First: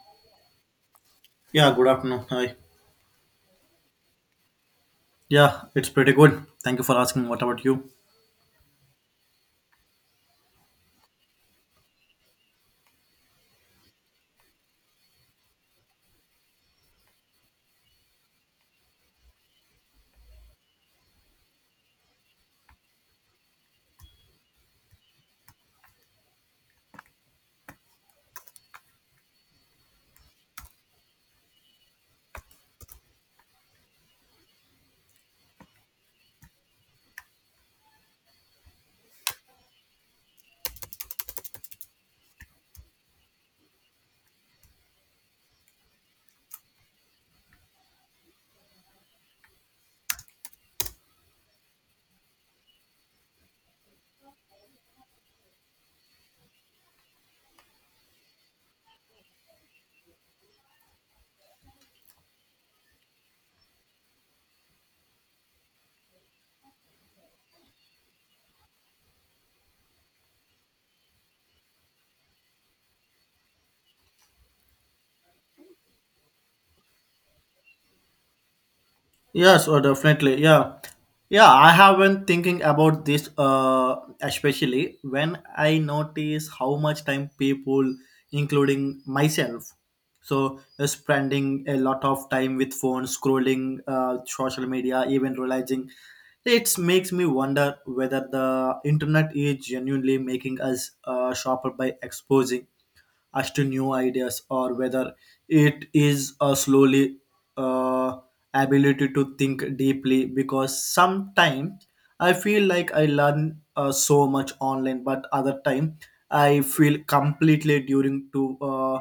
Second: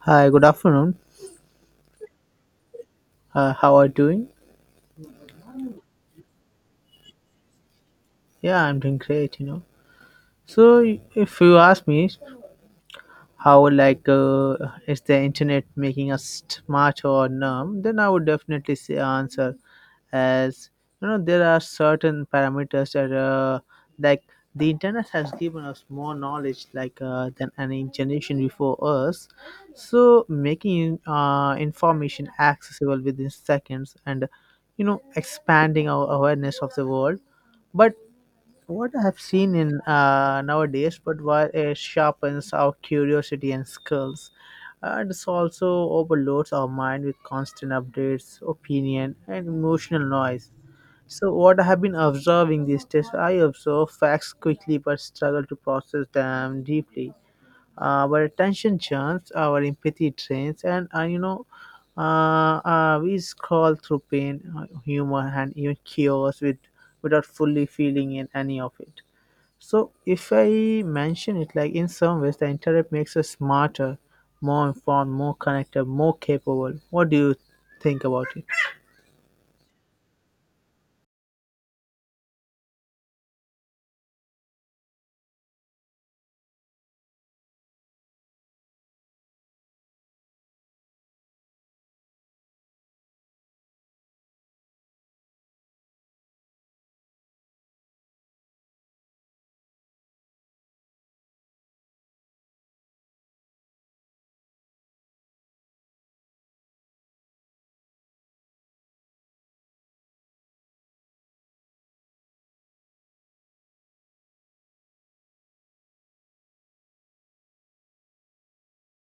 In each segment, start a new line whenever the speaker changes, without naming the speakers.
Hi, good afternoon.
Yeah, good afternoon. Hi.
How are you doing?
Yeah, it's pretty good. Thank you for asking. What about you?
Yeah, I'm doing great, you know. So, if you ask me, how like is the internet making us smarter or numb, then I would definitely say answer as, you know, there are certain parameters that like the internet has given us more knowledge like than any generation before us, so making information accessible within seconds and, you know, expanding our awareness of the world. But what I have seen in nowadays, but why it sharpens our curiosity and skills, and this also overloads our mind with constant updates, opinion, and emotional noise. So, what I have been observing these days, I observe facts quickly but struggle to process them deeply. Our attention churns, our empathy drains, and we scroll through pain, humor, and even chaos without fully feeling in any of it. So if I mention it, like, in some ways the internet makes us smarter, more informed, more connected, more capable. What do you think about it?
Yes, or definitely. Yeah. Yeah, I have been thinking about this, especially when I notice how much time people, including myself, spending a lot of time with phones, scrolling social media, even realizing it makes me wonder whether the internet is genuinely making us sharper by exposing us to new ideas or whether it is slowly uh, ability to think deeply because sometimes I feel like I learn so much online, but other time I feel completely during to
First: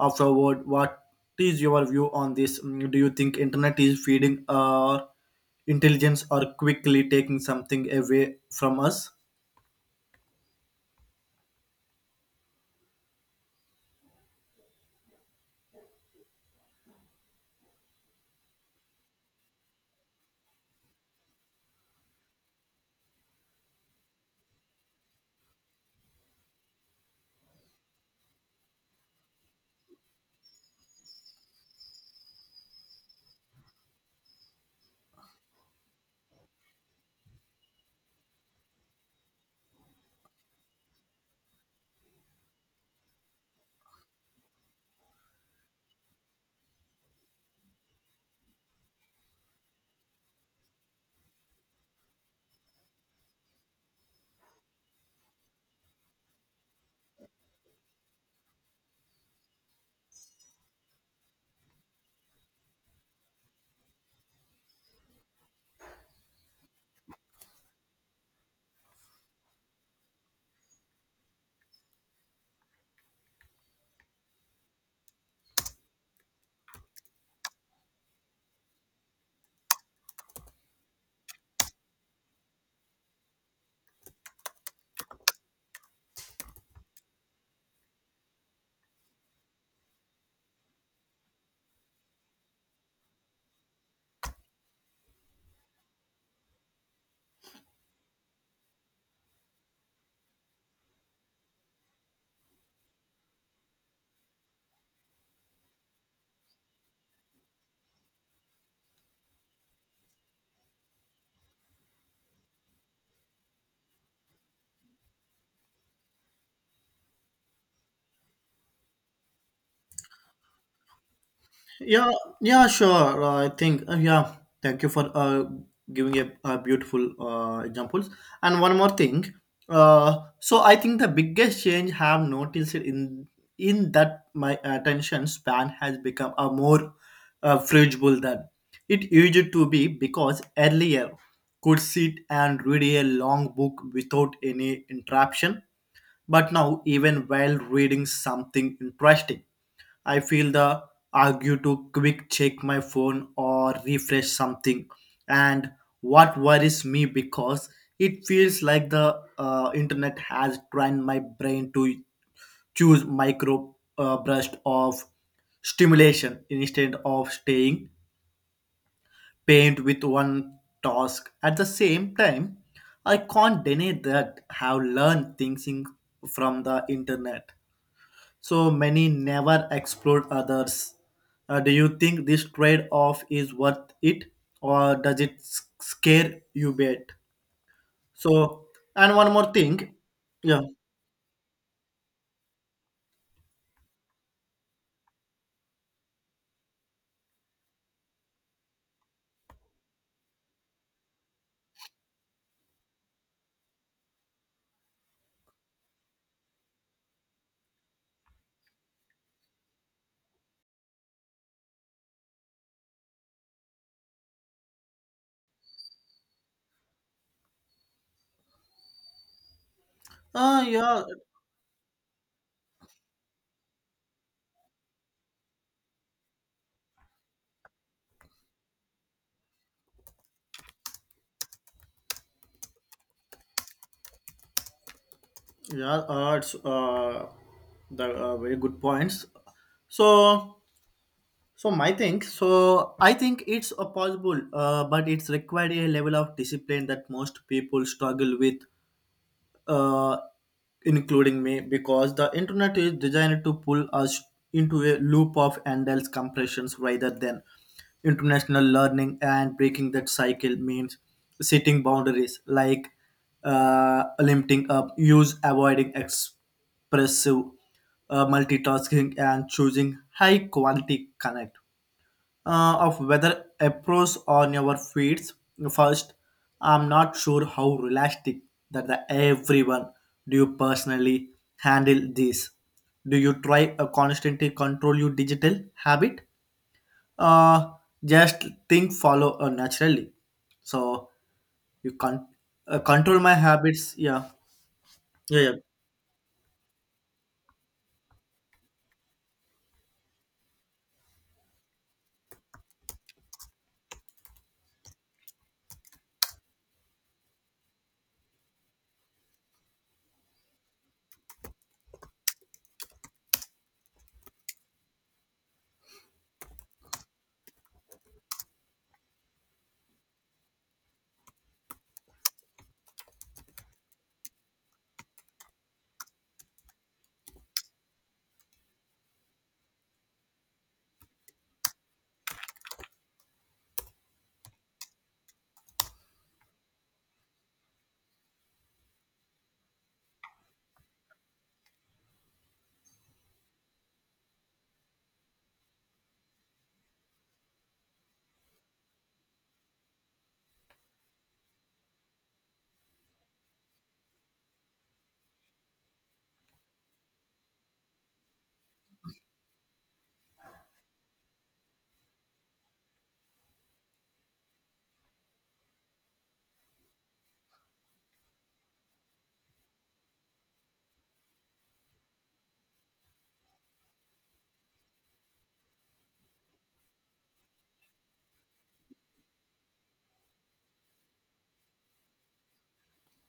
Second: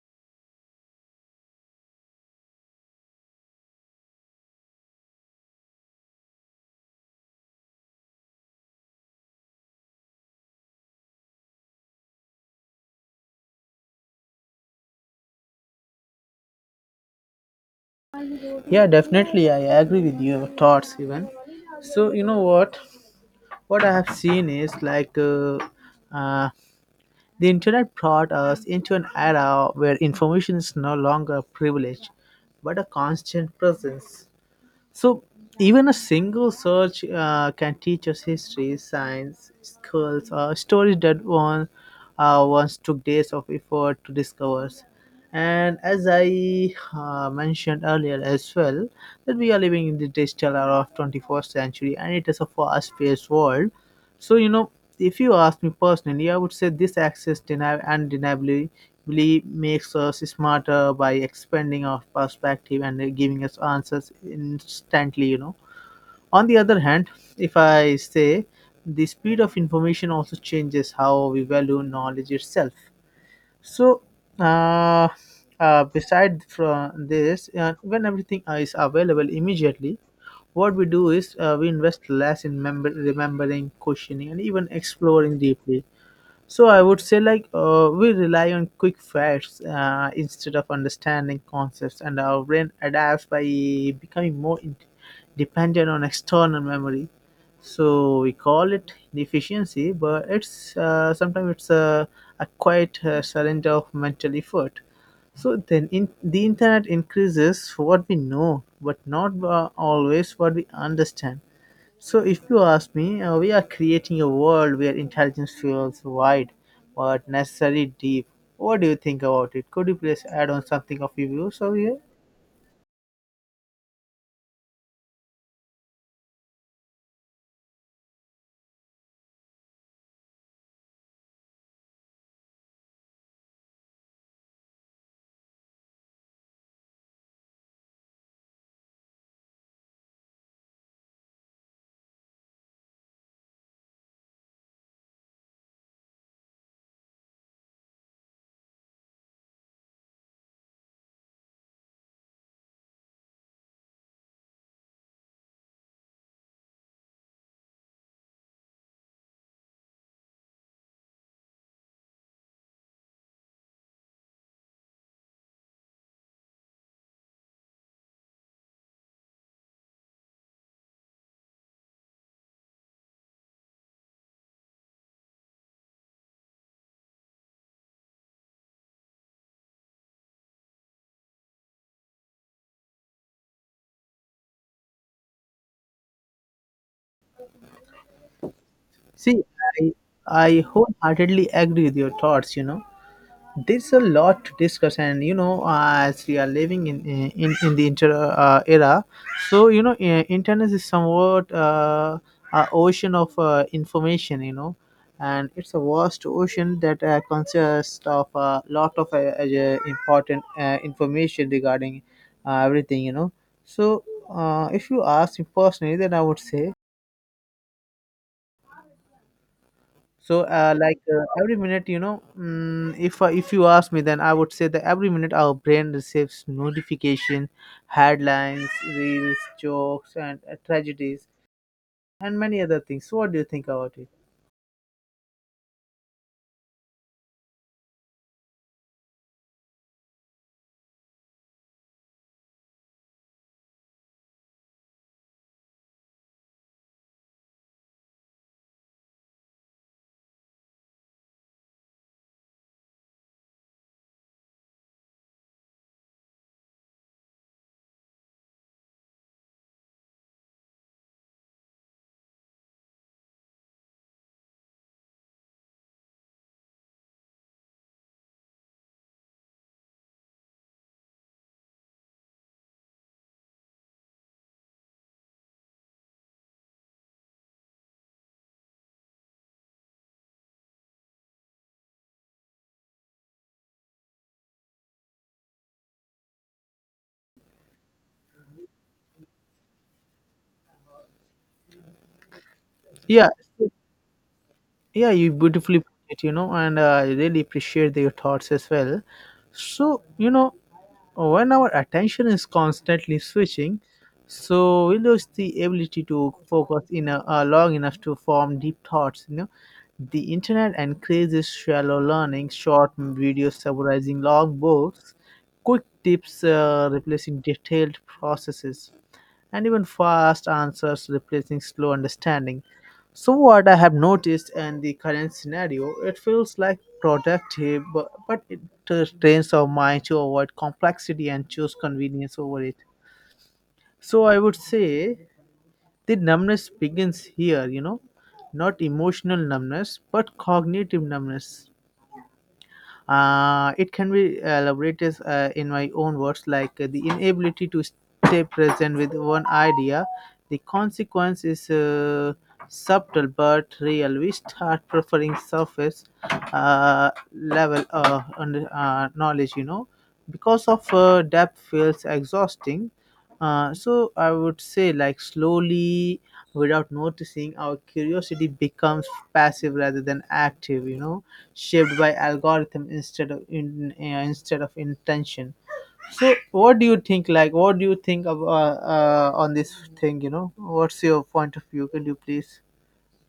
afterward. What is your view on this? Mm, do you think internet is feeding our intelligence or quickly taking something away from us?
Yeah, definitely I agree with your thoughts even. So you know what? What I have seen is like uh, the internet brought us into an era where information is no longer a privilege, but a constant presence. So even a single search can teach us history, science, skills, stories that one once took days of effort to discover. And as I mentioned earlier as well, that we are living in the digital era of 21st century, and it is a fast-paced world, so, you know, if you ask me personally, I would say this access undeniably really makes us smarter by expanding our perspective and giving us answers instantly, you know. On the other hand, if I say, the speed of information also changes how we value knowledge itself. So, uh, beside from this, when everything is available immediately, what we do is we invest less in remembering, questioning, and even exploring deeply. So I would say, like, we rely on quick facts instead of understanding concepts, and our brain adapts by becoming dependent on external memory. So we call it deficiency, but it's sometimes it's a quiet surrender of mental effort. So then, in, the internet increases what we know, but not always what we understand. So, if you ask me, we are creating a world where intelligence feels wide but necessarily deep. What do you think about it? Could you please add on something of your views over here?
Yeah, yeah, sure. I think yeah. Thank you for giving a beautiful examples. And one more thing. So I think the biggest change have noticed in that my attention span has become a more flexible than it used to be because earlier could sit and read a long book without any interruption. But now even while reading something interesting I feel the argue to quick check my phone or refresh something. And what worries me because it feels like the internet has trained my brain to choose micro burst of stimulation instead of staying pained with one task. At the same time, I can't deny that I have learned things from the internet so many never explored others. Do you think this trade off is worth it or does it scare you bad? So, and one
See,
more
I,
thing, yeah,
I wholeheartedly agree with your thoughts, you know. There's a lot to discuss, and you know, as we are living in the inter era, so you know, internet is somewhat a ocean of information, you know, and it's a vast ocean that consists of a lot of important information regarding everything, you know. So if you ask me personally, then I would say, so
yeah,
every minute, you know, if you ask me, then I would say that every minute our brain receives notification, headlines, reels, jokes, and tragedies, and many other things. So what do you think about it?
yeah, it's the very good points. So, so my thing, so I think it's possible, but it's required a level of discipline that most people struggle with, uh, including me, because the internet is designed to pull us into a loop of endless compressions rather than international learning, and breaking that cycle means setting boundaries like limiting up use, avoiding expressive multitasking, and choosing high quality connect of whether approach on your feeds first. I'm not sure how realistic that the everyone. Do you personally handle this? Do you try a constantly control your digital habit, uh, just think follow naturally, so you can control
yeah
my habits? Yeah,
yeah you
yeah, yeah.
beautifully put it, you know, and I really appreciate your thoughts as well. So you know, when our attention is constantly switching, so we lose the ability to focus in a long enough to form deep thoughts, you know. The internet encourages shallow learning, short videos summarizing long books, quick tips replacing detailed processes, and even fast answers replacing slow understanding. So what I have noticed in the current scenario, it feels like productive, but it trains our mind to avoid complexity and choose convenience over it. So I would say the numbness begins here, you know, not emotional numbness, but cognitive numbness. It can be elaborated in my own words, like, the inability to stay present with one idea. The consequence is subtle but real. We start preferring surface level knowledge, you know, because of depth feels exhausting. So I would say, like, slowly without noticing, our curiosity becomes passive rather than active, you know, shaped by algorithm instead of intention. So what do you think, like what do you think of, on this thing, you know? What's your point of view? Can you please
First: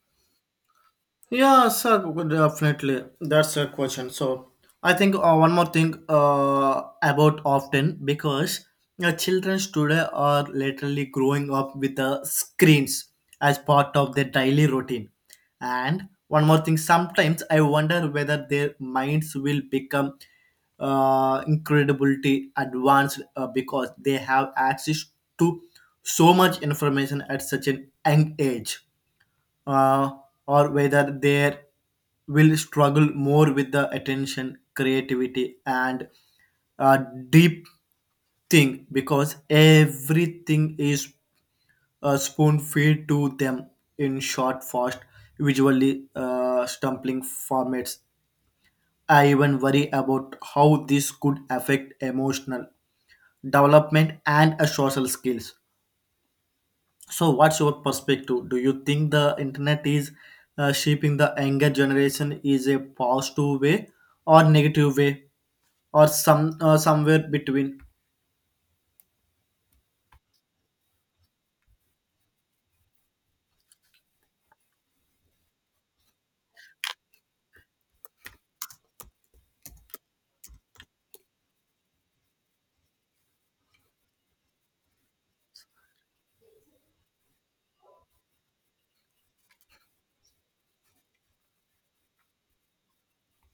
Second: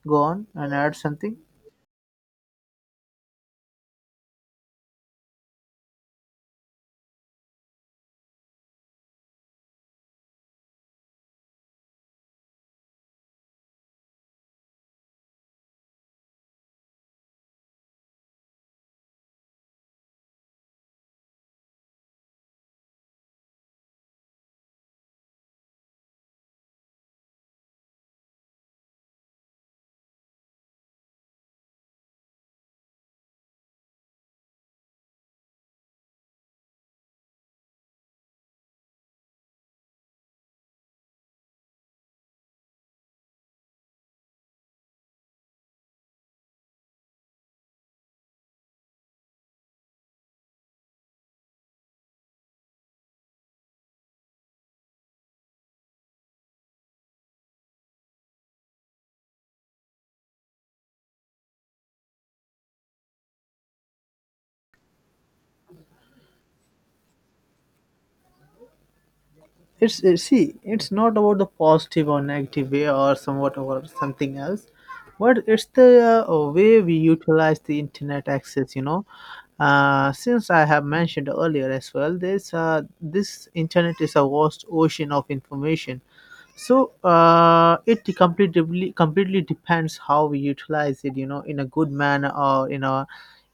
go on and add something?
Yeah, sir, definitely. That's a question. So, I think one more thing about often because children today are literally growing up with the screens as part of their daily routine. And one more thing, sometimes I wonder whether their minds will become incredibly advanced because they have access to so much information at such an young age, uh, or whether they will struggle more with the attention, creativity, and uh, deep thing because everything is spoon fed to them in short, fast, visually stumbling formats. I even worry about how this could affect emotional development and social skills. So, what's your perspective? Do you think the internet is shaping the younger generation is a positive way or negative way, or somewhere between?
It's See, it's not about the positive or negative way or somewhat or something else, but it's the way we utilize the internet access, you know. Since I have mentioned earlier as well, this internet is a vast ocean of information. So it completely depends how we utilize it, you know, in a good manner or in a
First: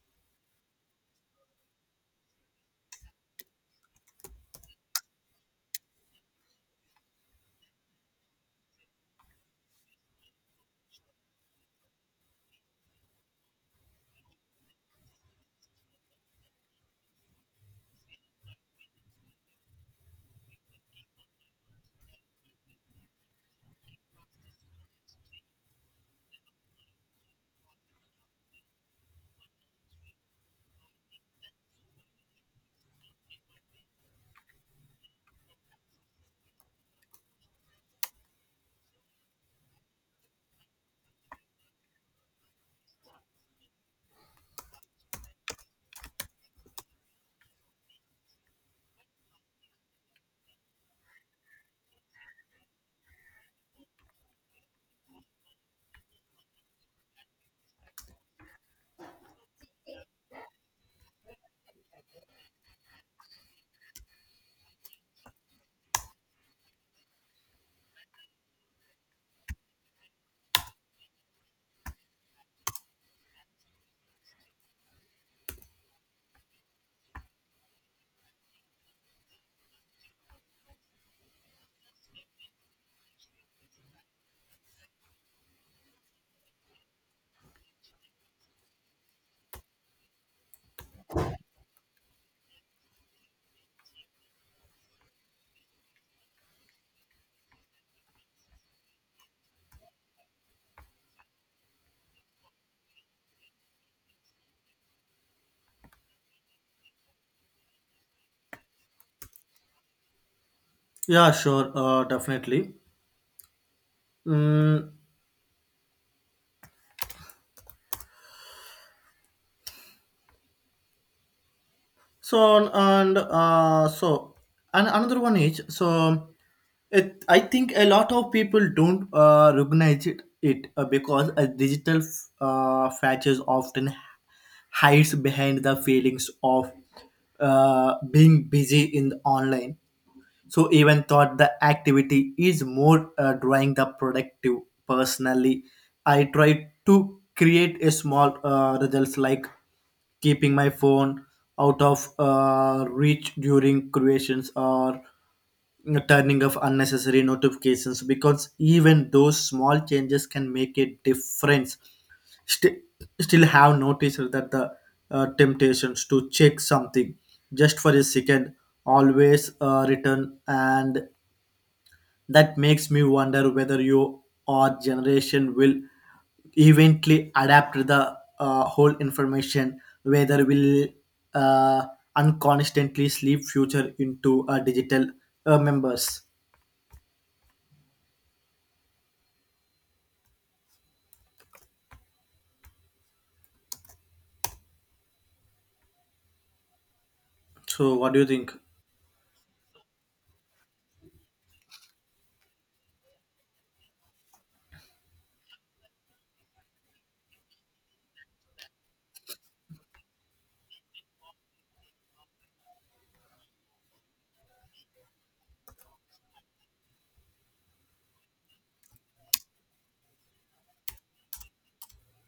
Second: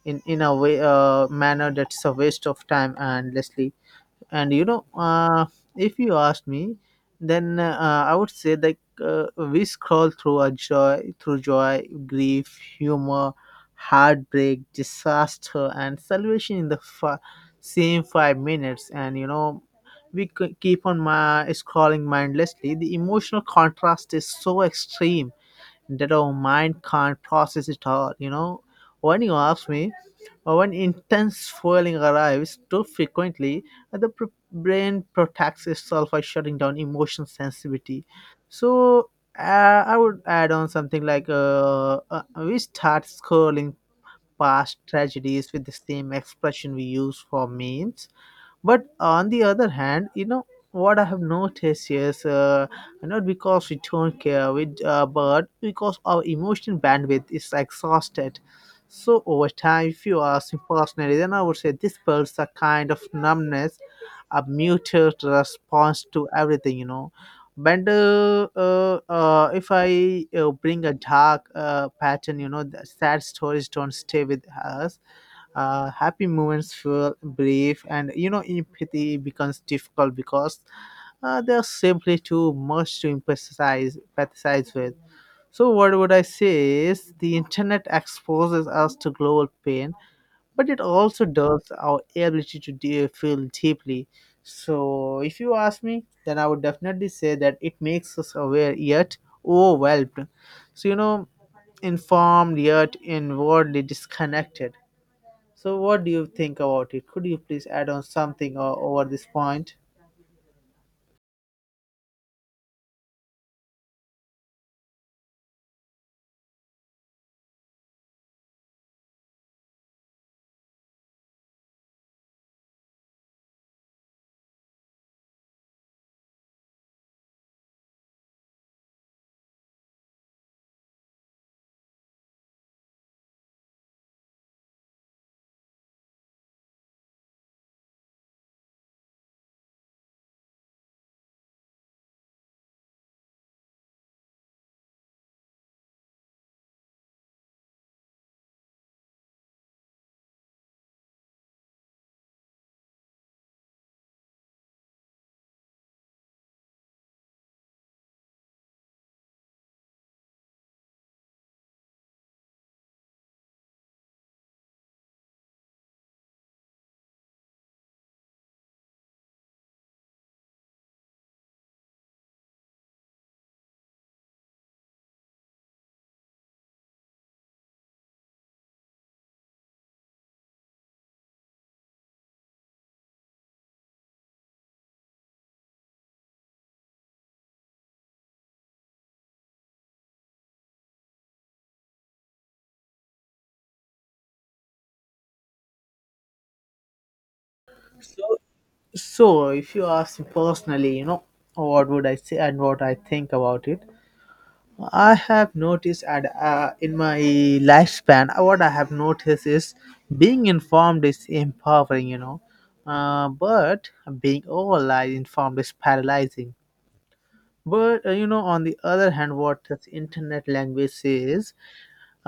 in in a way manner that's a waste of time and endlessly. And you know, if you ask me, then I would say, like uh, we scroll through joy, grief, humor, heartbreak, disaster, and salvation in the same 5 minutes. And you know, we keep on my scrolling mindlessly. The emotional contrast is so extreme that our mind can't process it all, you know. When you ask me, when intense swelling arrives too frequently, uh, the pr- brain protects itself by shutting down emotion sensitivity. So I would add on something like, we start scrolling past tragedies with the same expression we use for memes. But on the other hand, you know, what I have noticed is, not because we don't care with but because our emotional bandwidth is exhausted. So over time, if you ask me personally, then I would say this builds a kind of numbness, a muted response to everything, you know. But if I bring a dark pattern, you know, the sad stories don't stay with us, happy moments feel brief, and you know, empathy becomes difficult because there's simply too much to emphasize empathize with. So what would I say is, the internet exposes us to global pain, but it also does our ability to feel deeply. So if you ask me, then I would definitely say that it makes us aware yet overwhelmed, so you know, informed yet inwardly disconnected. So, what do you think about it? Could you please add on something over this point?
Yeah, sure, definitely. Mm, so and so and another one is so it, I think a lot of people don't recognize it, because a digital features often hides behind the feelings of being busy in the online, so even thought the activity is more drawing the productive personally. I try to create a small results like keeping my phone out of reach during creations or turning off unnecessary notifications, because even those small changes can make a difference. Still, still, have noticed that the temptations to check something just for a second always return, and that makes me wonder whether you or generation will eventually adapt the whole information, whether will uh, unconsciously sleep future into digital members. So, what do you think?
So, if you ask me personally, you know, what would I say and what I think about it? I have noticed, and in my lifespan, what I have noticed is, being informed is empowering, you know, but being overly informed is paralyzing. But you know, on the other hand, what this internet language says,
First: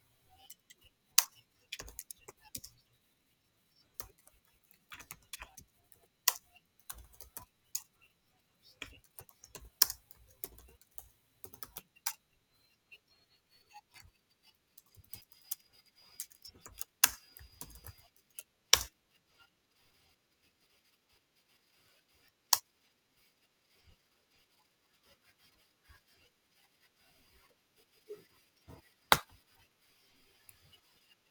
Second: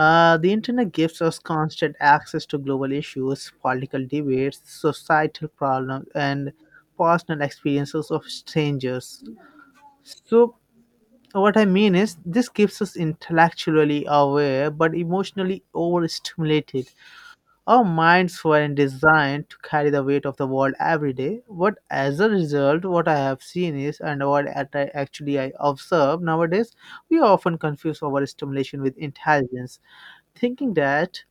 The internet gives us constant access to global issues, political debates, societal problems, and personal experiences of strangers. So, what I mean is, this keeps us intellectually aware but emotionally overstimulated. Our minds weren't designed to carry the weight of the world every day. But as a result, what I have seen is, and I actually I observe nowadays, we often confuse overstimulation with intelligence, thinking that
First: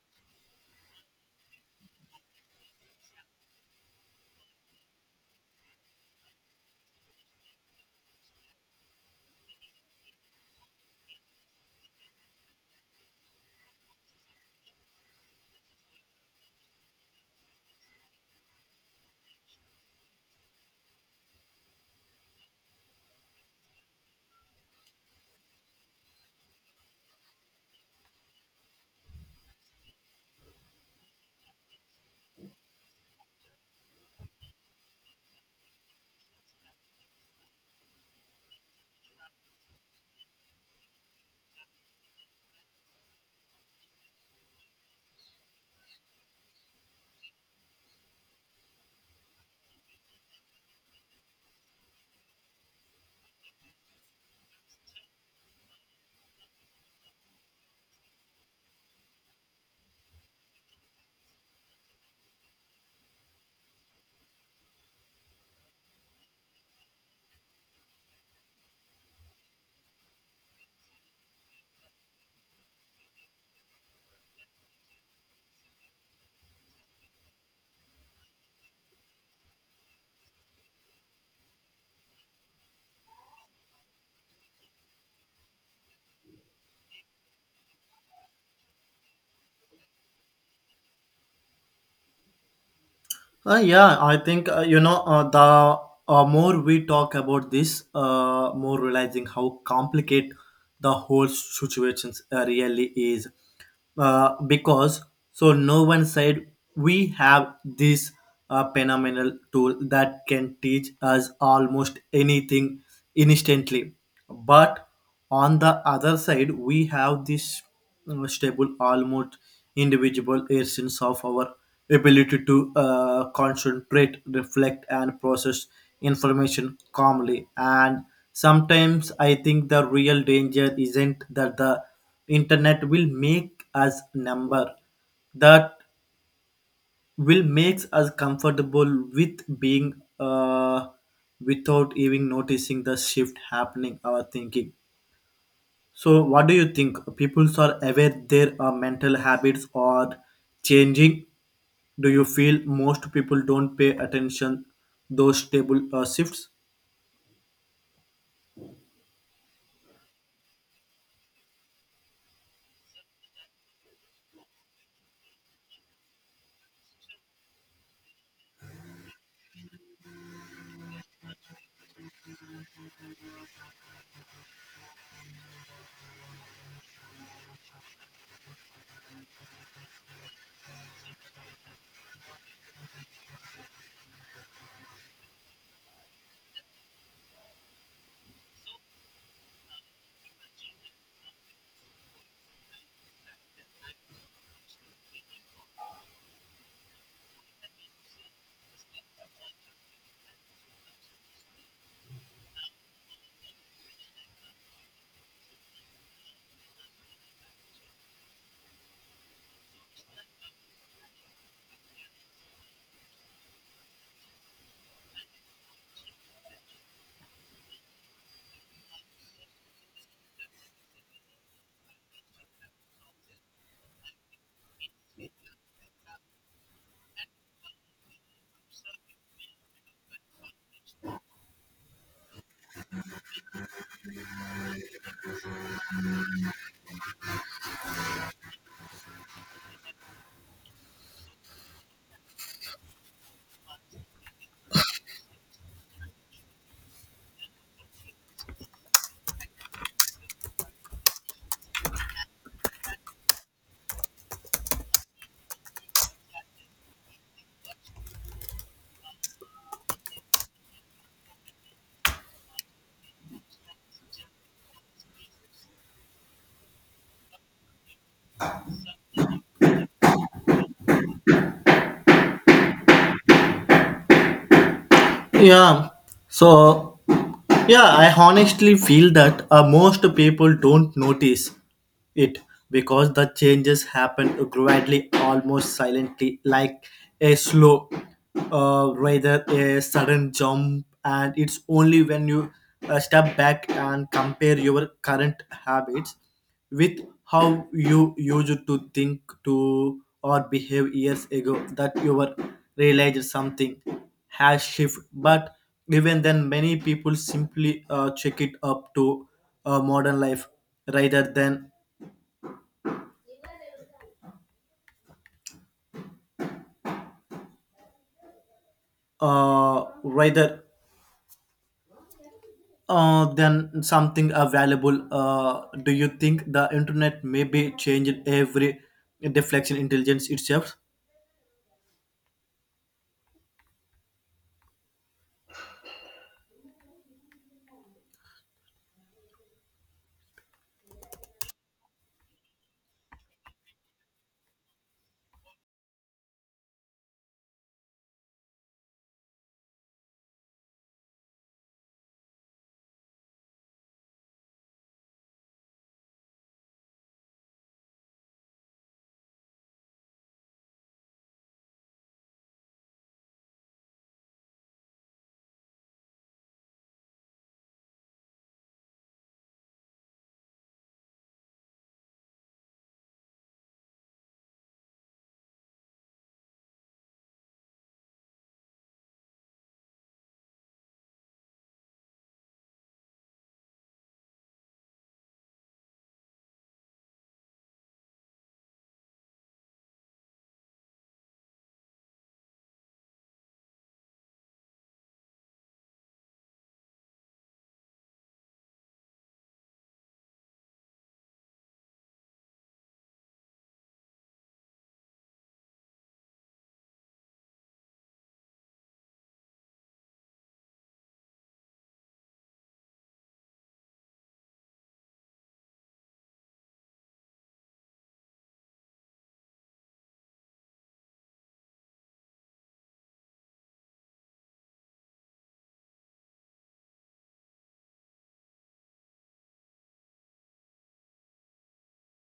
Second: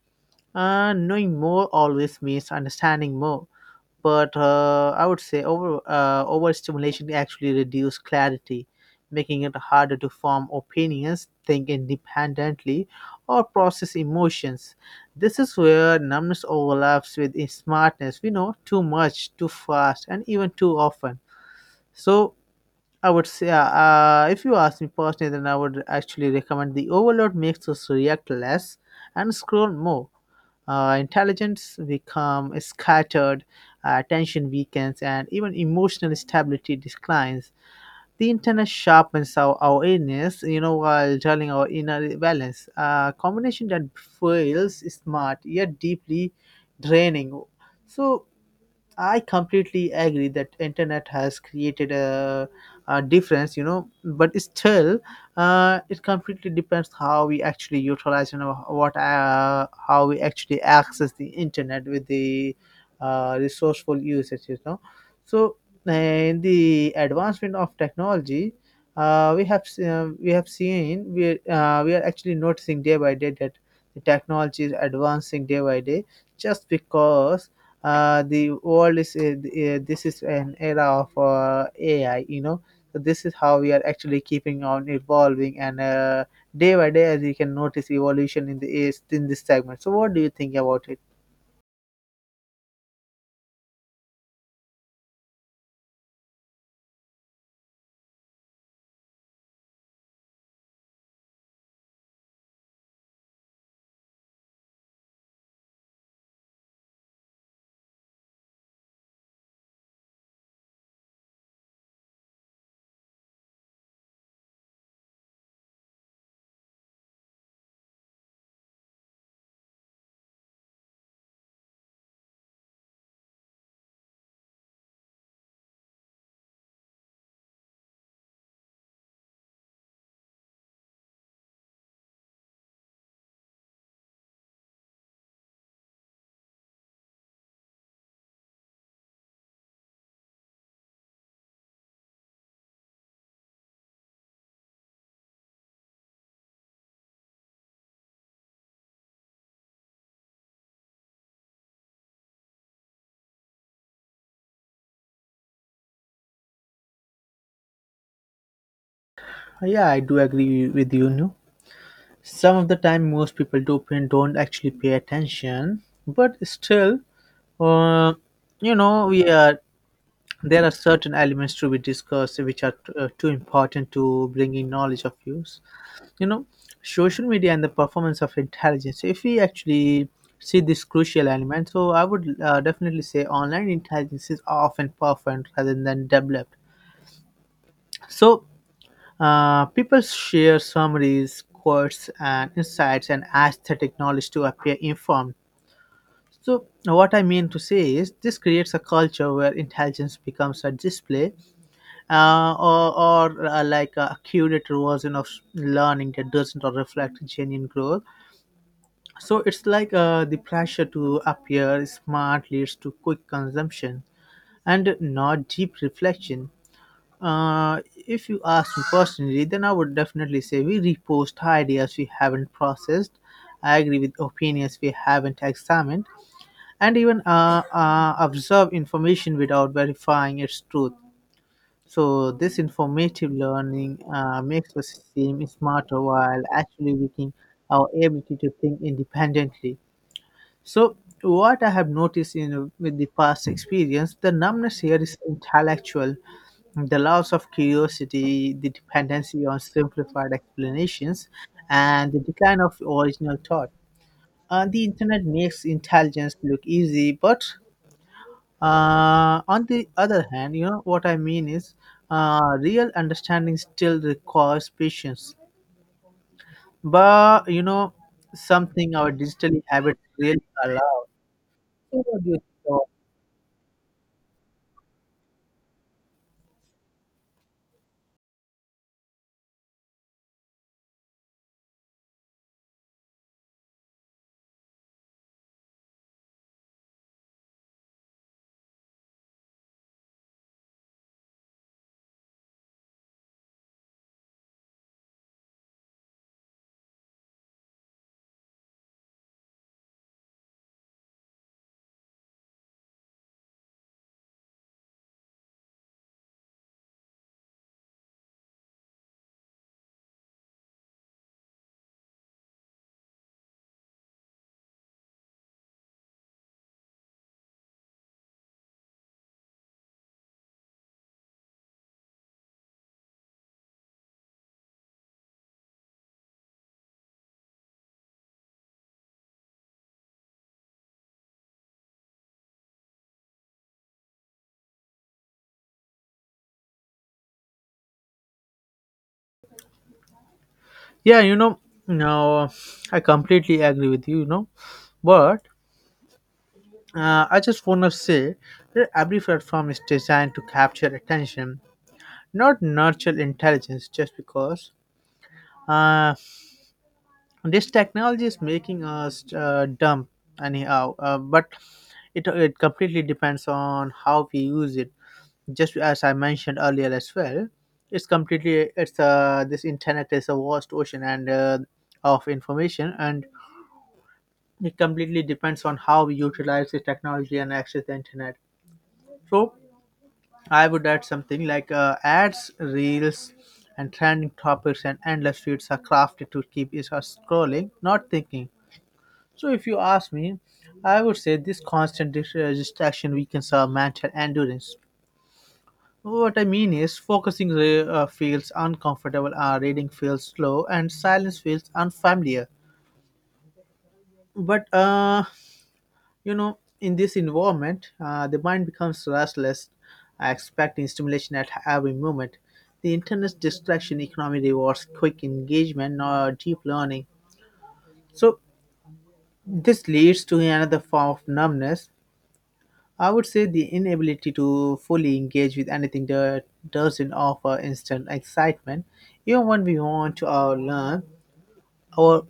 knowing more always means understanding more, but I would say overstimulation actually reduces clarity, making it harder to form opinions, think independently, or process emotions. This is where numbness overlaps with smartness. We know too much, too fast, and even too often. So I would say, if you ask me personally, then I would actually recommend the overload makes us react less and scroll more. Intelligence become scattered, attention weakens, and even emotional stability declines. The internet sharpens our awareness, you know, while dulling our inner balance. A combination that feels smart yet deeply draining. So I completely agree that internet has created a difference, you know, but still, it completely depends how we actually utilize, you know, what how we actually access the internet with the resourceful usage, you know. So, in the advancement of technology, we have seen, we are actually noticing day by day that the technology is advancing day by day, just because the world is this is an era of AI. You know, so this is how we are actually keeping on evolving, and day by day, as you can notice, evolution in the is in this segment. So, what do you think about it?
Yeah, I think you know the more we talk about this, more realizing how complicated the whole situations really is. Because so no one said we have this phenomenal tool that can teach us almost anything instantly, but on the other side, we have this stable, almost individual essence of our ability to concentrate, reflect, and process information calmly. And sometimes I think the real danger isn't that the internet will make us number, that will makes us comfortable with being uh, without even noticing the shift happening our thinking. So, what do you think? People are aware their mental habits are changing. Do you feel most people don't pay attention those stable shifts?
Yeah, I do agree with you. No, some of the time, most people do don't actually pay attention, but still, uh, you know, we are. There are certain elements to be discussed which are too important to bring in knowledge of use. You know, social media and the performance of intelligence, if we actually see this crucial element. So I would definitely say online intelligence is often performed rather than developed. So people share summaries, quotes and insights, and aesthetic knowledge to appear informed. So what I mean to say is, this creates a culture where intelligence becomes a display, or like a curated version of learning that doesn't reflect genuine growth. So it's like the pressure to appear smart leads to quick consumption and not deep reflection. If you ask me personally, then I would definitely say we repost ideas we haven't processed. I agree with opinions we haven't examined, and even observe information without verifying its truth. So this informative learning makes us seem smarter while actually weakening our ability to think independently. So, what I have noticed in with the past experience, the numbness here is intellectual, the loss of curiosity, the dependency on simplified explanations, and the decline of original thought. The internet makes intelligence look easy, but on the other hand, you know what I mean is, real understanding still requires patience. But you know, something our digital habits really allow. So, what do you think?
Yeah. So, yeah, I honestly feel that most people don't notice it because the changes happen gradually, almost silently, like a slow, rather a sudden jump. And it's only when you step back and compare your current habits with how you used to think to or behave years ago that you were realized something has shifted. But even then many people simply check it up to modern life rather than rather than something valuable. Do you think the internet may be changed every deflection intelligence itself?
Yeah, you know, no, I completely agree with you, you know, but I just want to say that every platform is designed to capture attention, not nurture intelligence, just because uh, this technology is making us dumb anyhow, but it completely depends on how we use it. Just as I mentioned earlier as well, it's completely, it's this internet is a vast ocean and of information, and it completely depends on how we utilize the technology and access the internet. So I would add something like ads, reels, and trending topics and endless feeds are crafted to keep us scrolling, not thinking. So if you ask me, I would say this constant distraction weakens our mental endurance. What I mean is, focusing feels uncomfortable, reading feels slow, and silence feels unfamiliar. But you know, in this environment the mind becomes restless, expecting stimulation at every moment. The internet's distraction economy rewards quick engagement or deep learning. So this leads to another form of numbness. I would say the inability to fully engage with anything that doesn't offer instant excitement. Even when we want to learn, our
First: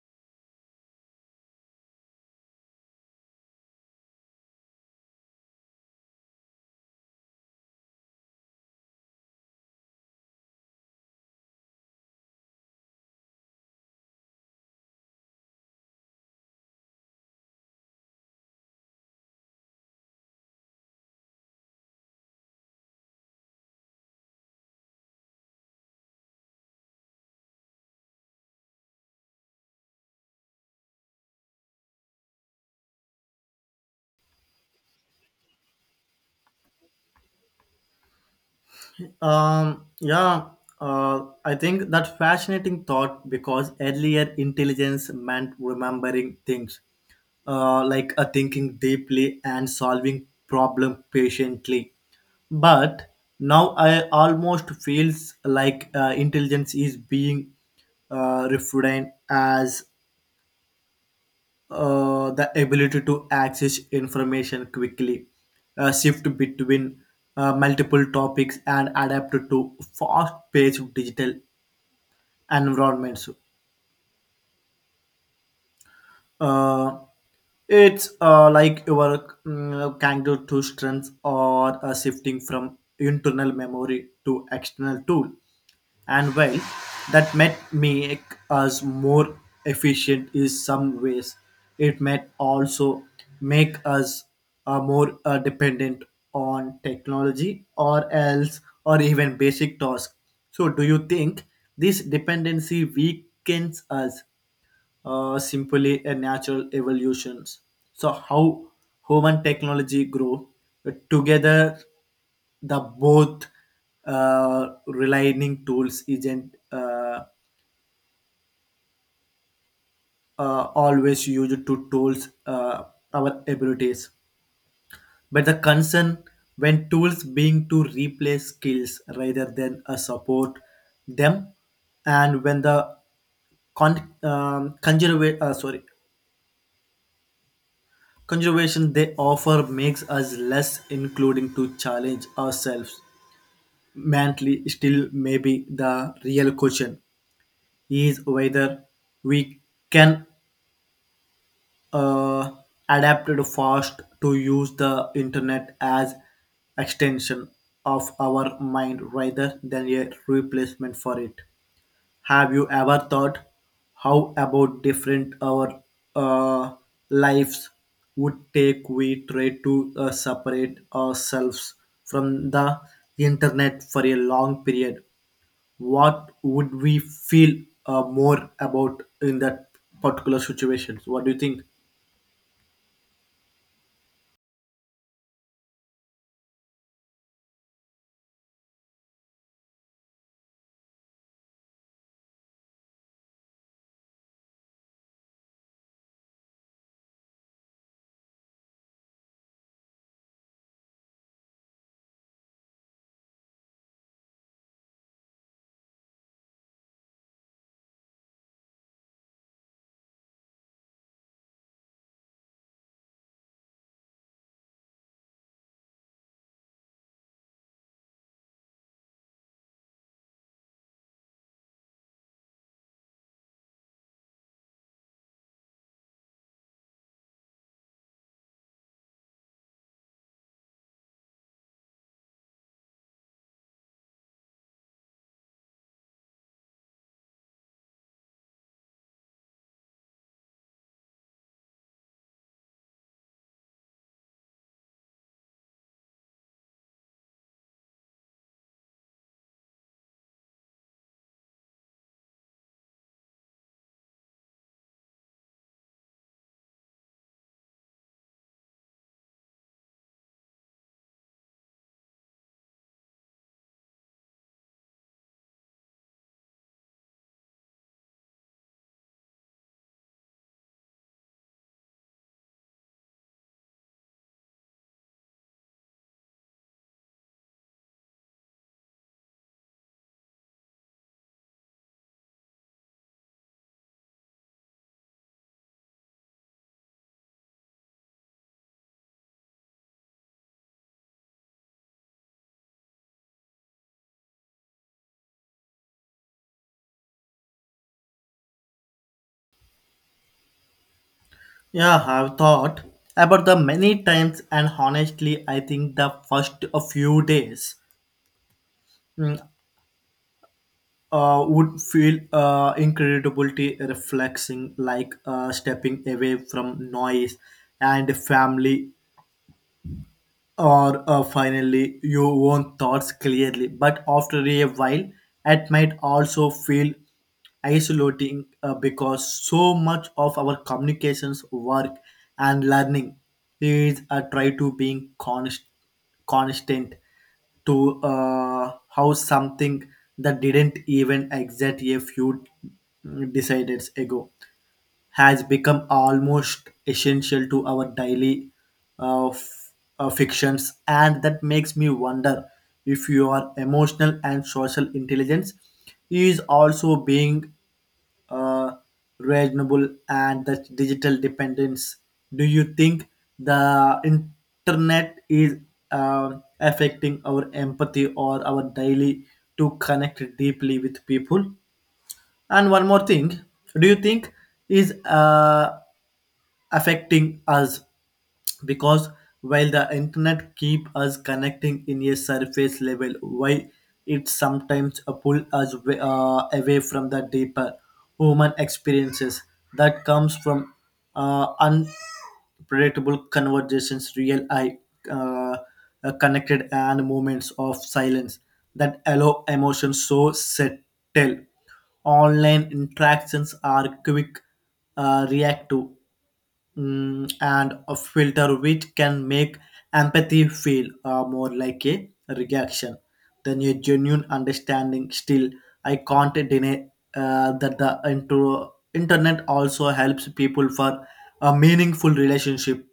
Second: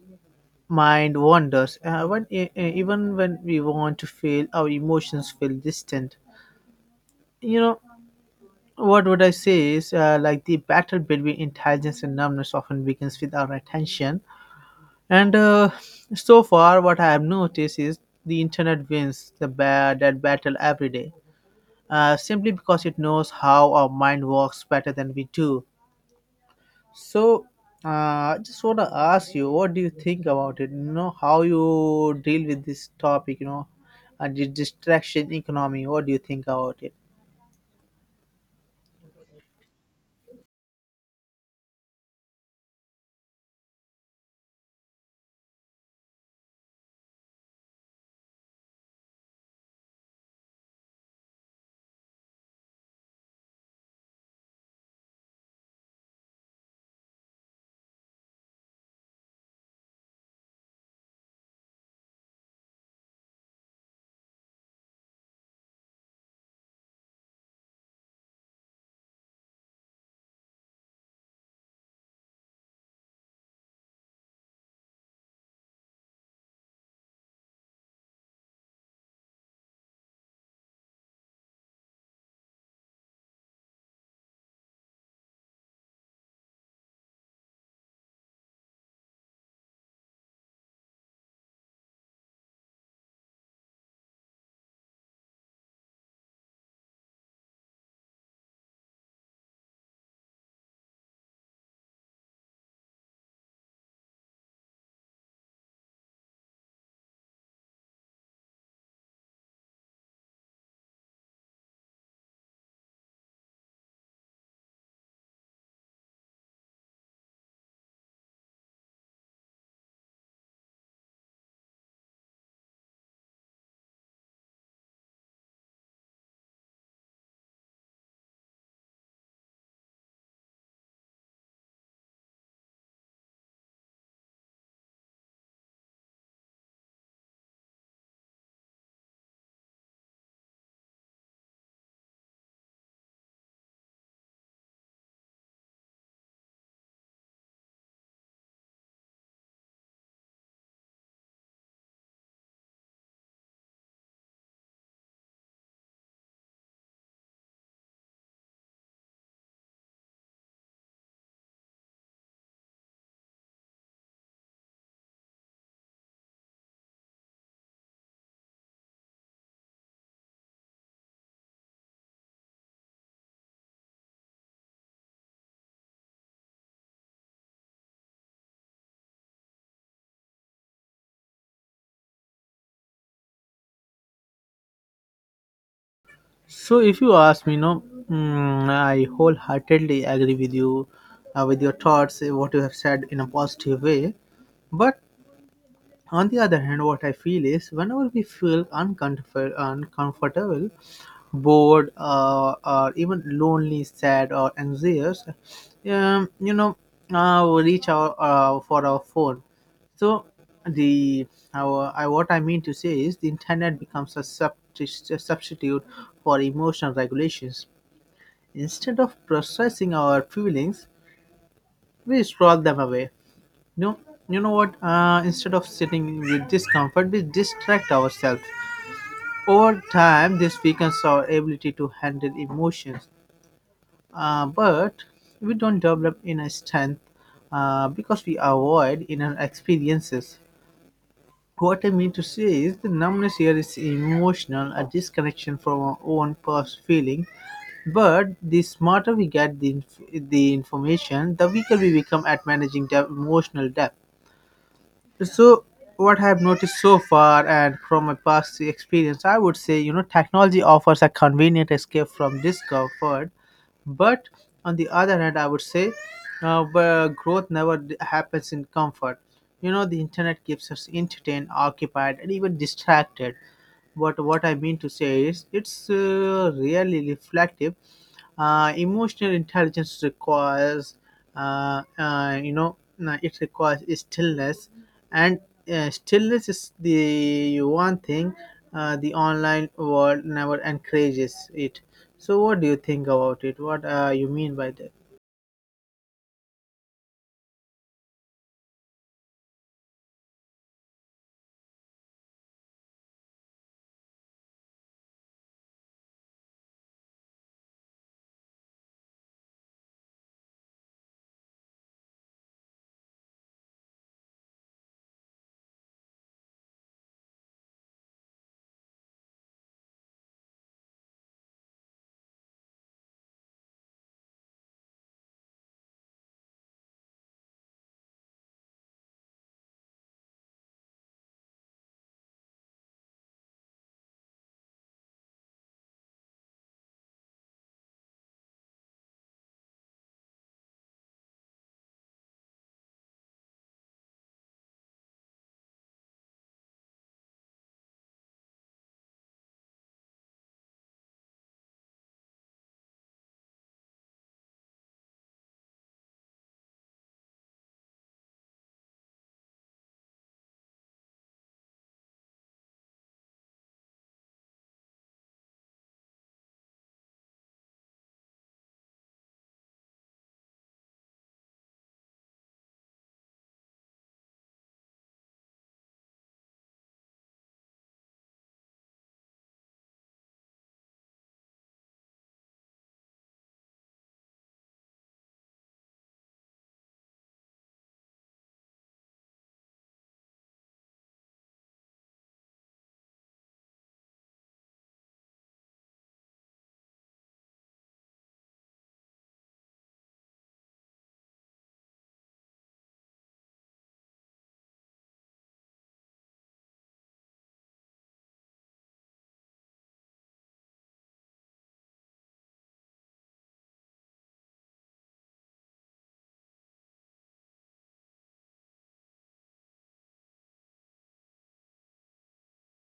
mind wanders, even when we want to feel, our emotions feel distant, you know. What would I say is like the battle between intelligence and numbness often begins with our attention. And so far, what I have noticed is the internet wins that battle every day, simply because it knows how our mind works better than we do. So, I just want to ask you, what do you think about it? You know, how you deal with this topic? You know, and the distraction economy. What do you think about it?
Yeah, I think that fascinating thought because earlier intelligence meant remembering things, like thinking deeply and solving problem patiently. But now I almost feels like intelligence is being refined as the ability to access information quickly, shift between multiple topics, and adapt to fast-paced digital environments. Uh, it's like your mm, kangaroo to strengths or shifting from internal memory to external tool. And while that might make us more efficient in some ways, it might also make us more dependent on technology or else or even basic tasks. So do you think this dependency weakens us, simply a natural evolutions? So how human technology grow together, the both relying tools isn't always used to tools our abilities, but the concern when tools being to replace skills rather than support them, and when the sorry, conservation they offer makes us less including to challenge ourselves. Mentally, still maybe the real question is whether we can uh, adapt it fast to use the internet as extension of our mind rather than a replacement for it. Have you ever thought how about different our uh, lives would take we try to separate ourselves from the internet for a long period? What would we feel more about in that particular situations? What do you think?
So, if you ask me, no, mm, I wholeheartedly agree with you, with your thoughts, what you have said in a positive way. But on the other hand, what I feel is whenever we feel uncomfortable, uncomfortable, bored, or even lonely, sad, or anxious, you know, we reach out for our phone. So the our, I, what I mean to say is the internet becomes a, a substitute for emotional regulations. Instead of processing our feelings, we scroll them away. No, you know what? Instead of sitting with discomfort, we distract ourselves. Over time, this weakens our ability to handle emotions. But we don't develop inner strength because we avoid inner experiences. What I mean to say is the numbness here is emotional, a disconnection from our own past feeling. But the smarter we get the, the information, the weaker we become at managing the emotional depth. So, what I have noticed so far and from my past experience, I would say, you know, technology offers a convenient escape from discomfort, but on the other hand, I would say but growth never happens in comfort. You know, the internet keeps us entertained, occupied, and even distracted. But what I mean to say is, it's really reflective. Emotional intelligence requires, you know, it requires stillness, and stillness is the one thing the online world never encourages it. So, what do you think about it? What you mean by that?
Yeah, I've thought about the many times, and honestly, I think the first a few days. Mm, would feel incredibly reflecting, like stepping away from noise and family or finally you own thoughts clearly. But after a while, it might also feel isolating because so much of our communications work and learning is a try to being constant to how something that didn't even exist a few decided ago has become almost essential to our daily uh, f- fictions. And that makes me wonder if your emotional and social intelligence is also being uh, reasonable and the digital dependence. Do you think the internet is uh, affecting our empathy or our daily to connect deeply with people? And one more thing, do you think is affecting us, because while the internet keep us connecting in a surface level why it sometimes pull us away from the deeper human experiences that comes from unpredictable conversations, real eye uh, connected and moments of silence that allow emotions so settle. Online interactions are quick, reactive, mm, and a filter which can make empathy feel more like a reaction than a genuine understanding. Still, I can't deny that the internet also helps people for a meaningful relationship,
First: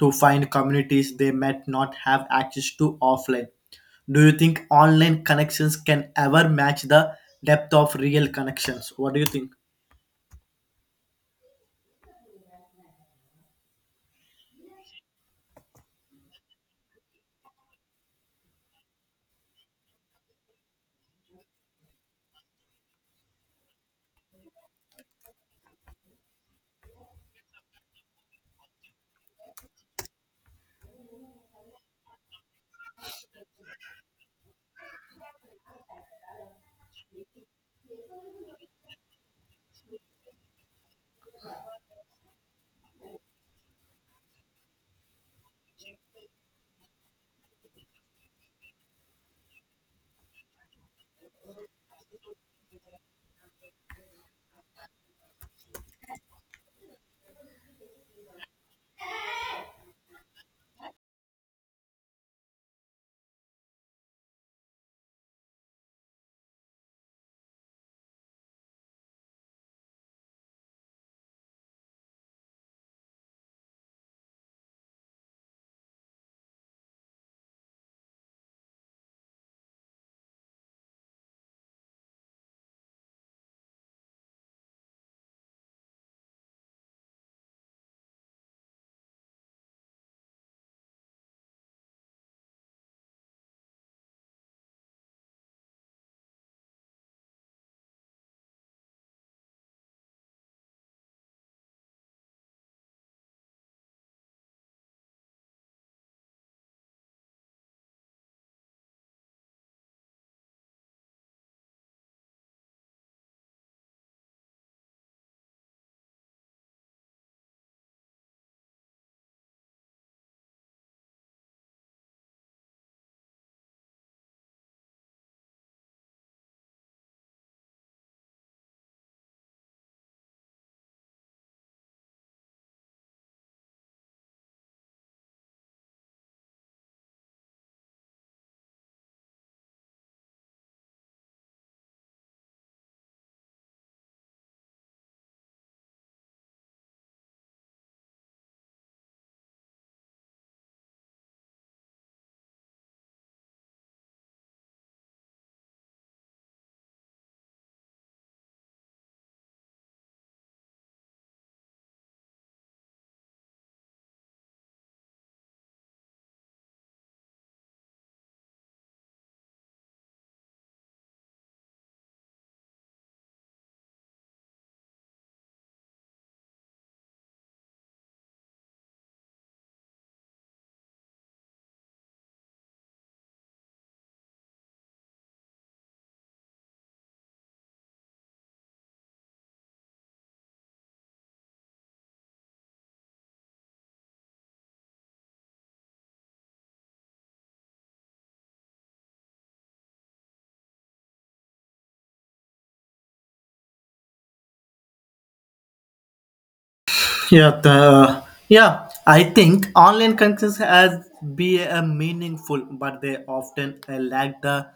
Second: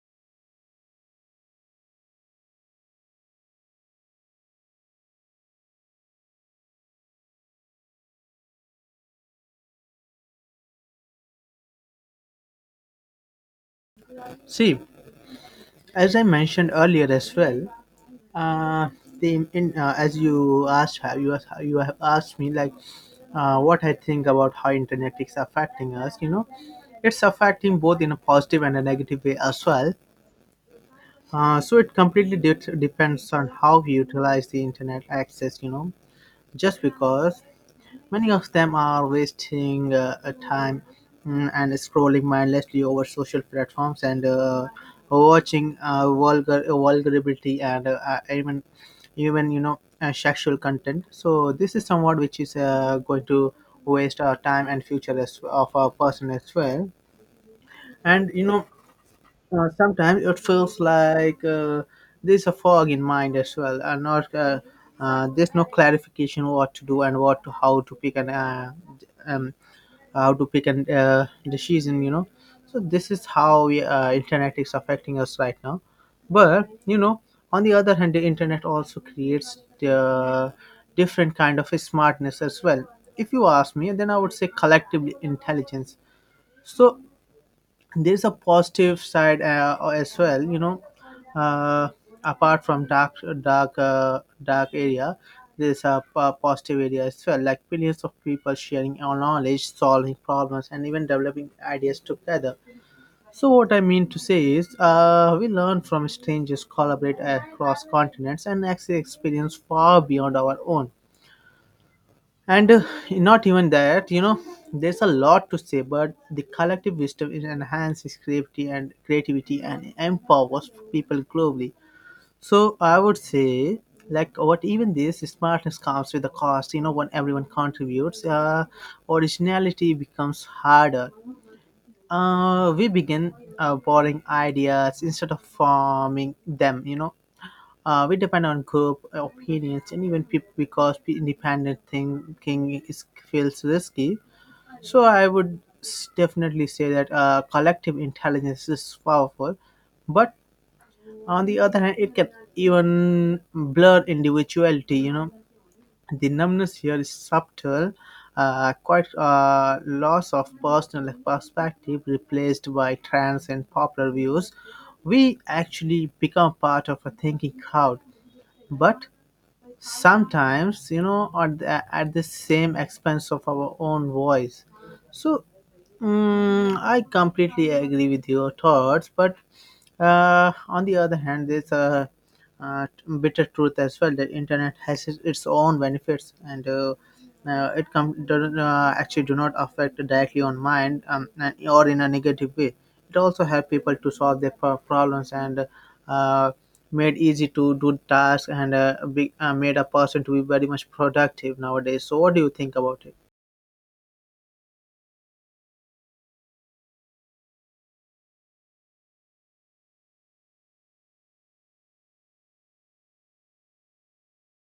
to find communities they might not have access to offline. Do you think online connections can ever match the depth of real connections? What do you think?
See, as I mentioned earlier as well, uh, the in as you asked, you have asked me like what I think about how internet is affecting us. You know, it's affecting both in a positive and a negative way as well. So it completely depends on how we utilize the internet access. You know, just because many of them are wasting time, mm, and scrolling mindlessly over social platforms and watching vulgarity and even, you know, sexual content. So this is somewhat which is going to waste our time and future as, of our person as well. And you know, sometimes it feels like there's a fog in mind as well, and not there's no clarification what to do and what to, how to pick and um, how to pick and decision. You know, so this is how we, internet is affecting us right now. But you know, on the other hand, the internet also creates the different kind of smartness as well. If you ask me, then I would say collectively intelligence. So there's a positive side as well, you know, uh, apart from dark dark area, there's a positive area as well, like billions of people sharing our knowledge, solving problems, and even developing ideas together. So what I mean to say is, we learn from strangers, collaborate across continents, and actually experience far beyond our own. And not even that, you know, there's a lot to say, but the collective wisdom, it enhances creativity and empowers people globally. So I would say, like, what even this smartness comes with a cost, you know. When everyone contributes, originality becomes harder. We begin borrowing ideas instead of forming them, you know. We depend on group opinions and even people, because independent thinking is, feels risky. So I would definitely say that collective intelligence is powerful, but on the other hand, it can even blur individuality. You know, the numbness here is subtle, quite loss of personal perspective replaced by trends and popular views. We actually become part of a thinking crowd, but sometimes, you know, at the same expense of our own voice. So mm, I completely agree with your thoughts, but on the other hand, there's a, uh bitter truth as well, that internet has its own benefits, and it doesn't actually do not affect directly on mind, and, or in a negative way. It also helps people to solve their problems and uh, made easy to do tasks, and made a person to be very much productive nowadays. So, what do you think about it?
Yeah, the, yeah. I think online connections has be a meaningful, but they often lack the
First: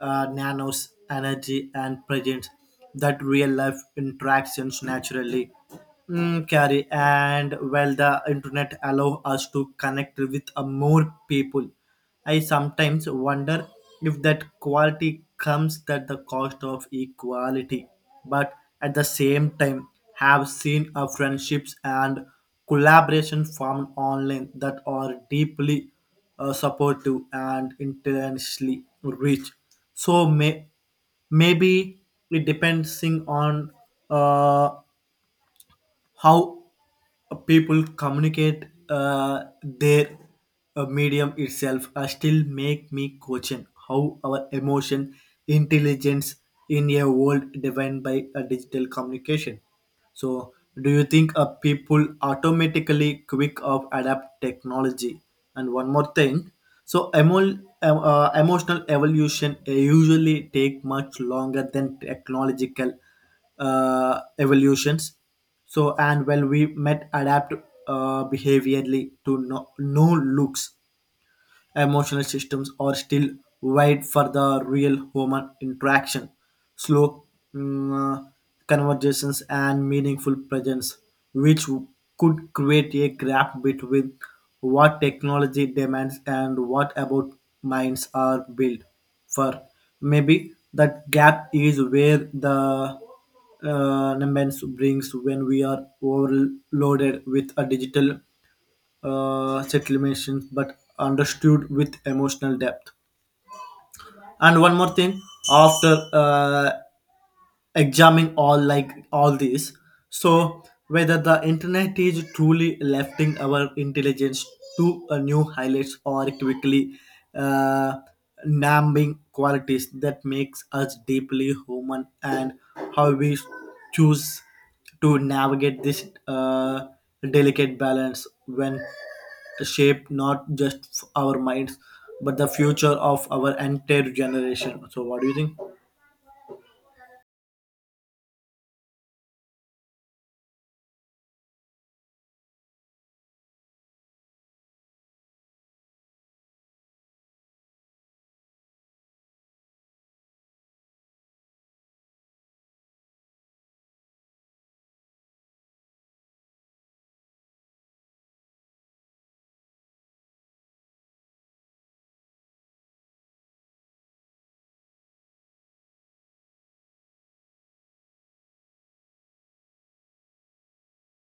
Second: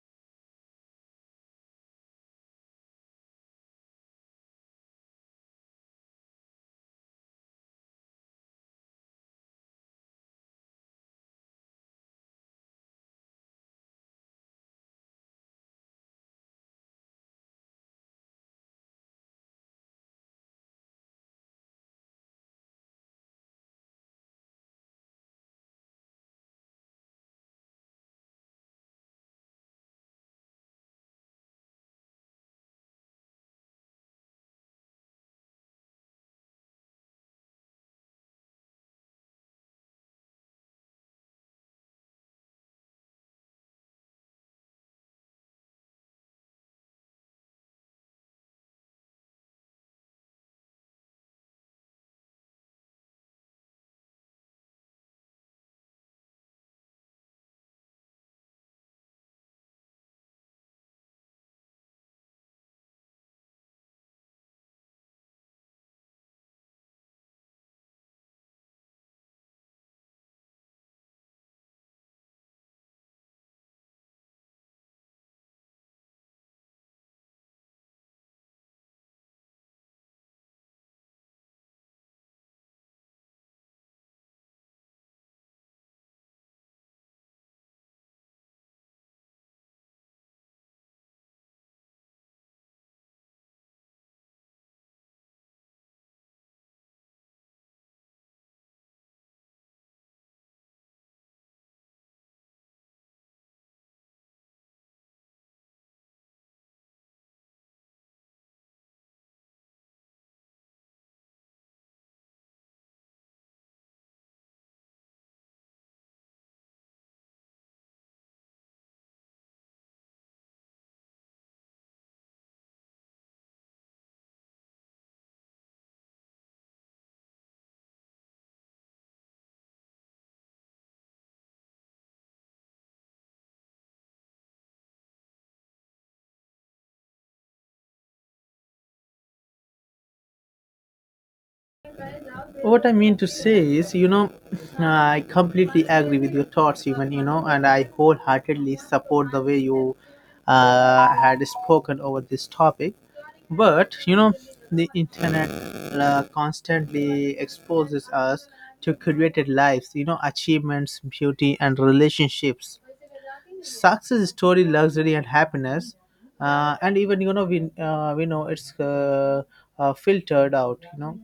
nanos energy and presence that real life interactions naturally mm, carry. And while the internet allow us to connect with more people, I sometimes wonder if that quality comes at the cost of equality, but at the same time have seen a friendships and collaboration formed online that are deeply supportive and intentionally rich. So maybe it depends on uh, how people communicate their medium itself still make me question how our emotion intelligence in a world defined by a digital communication. So do you think people automatically quick of adapt technology? And one more thing, so emotional evolution usually take much longer than technological evolutions. So, and well, we met adapt behaviorally to no, new looks. Emotional systems are still wide for the real human interaction, slow, mm, uh, conversations, and meaningful presence, which could create a gap between what technology demands and what about minds are built for. Maybe that gap is where the numbers brings when we are overloaded with a digital settlements, but understood with emotional depth. And one more thing, after examine all like all these, so whether the internet is truly lifting our intelligence to a new highlights or quickly uh, numbing qualities that makes us deeply human, and how we choose to navigate this delicate balance when shape not just our minds but the future of our entire generation. So what do you think?
What I mean to say is, you know, I completely agree with your thoughts, even, you know, and I wholeheartedly support the way you had spoken over this topic. But, you know, the internet constantly exposes us to curated lives, you know, achievements, beauty, and relationships, success story, luxury, and happiness. And even, you know, we know it's filtered out, you know.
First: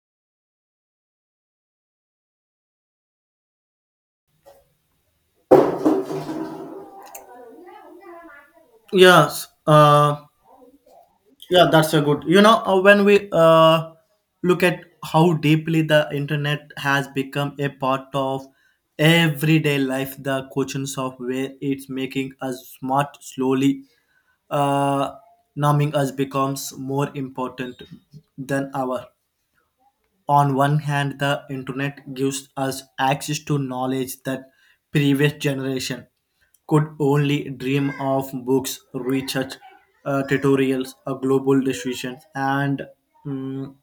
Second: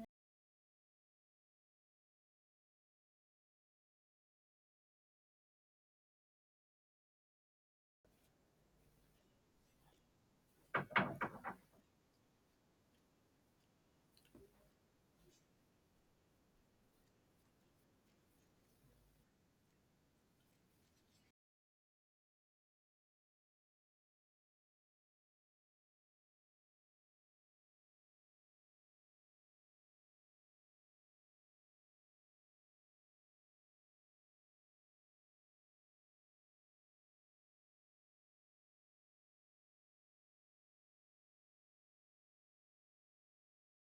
Yes, yeah, that's a good, when we look at how deeply the internet has become a part of everyday life, the questions of where it's making us smart slowly uh, numbing us becomes more important than ever. On one hand, the internet gives us access to knowledge that previous generation could only dream of: books, research, tutorials, global decisions, and mm,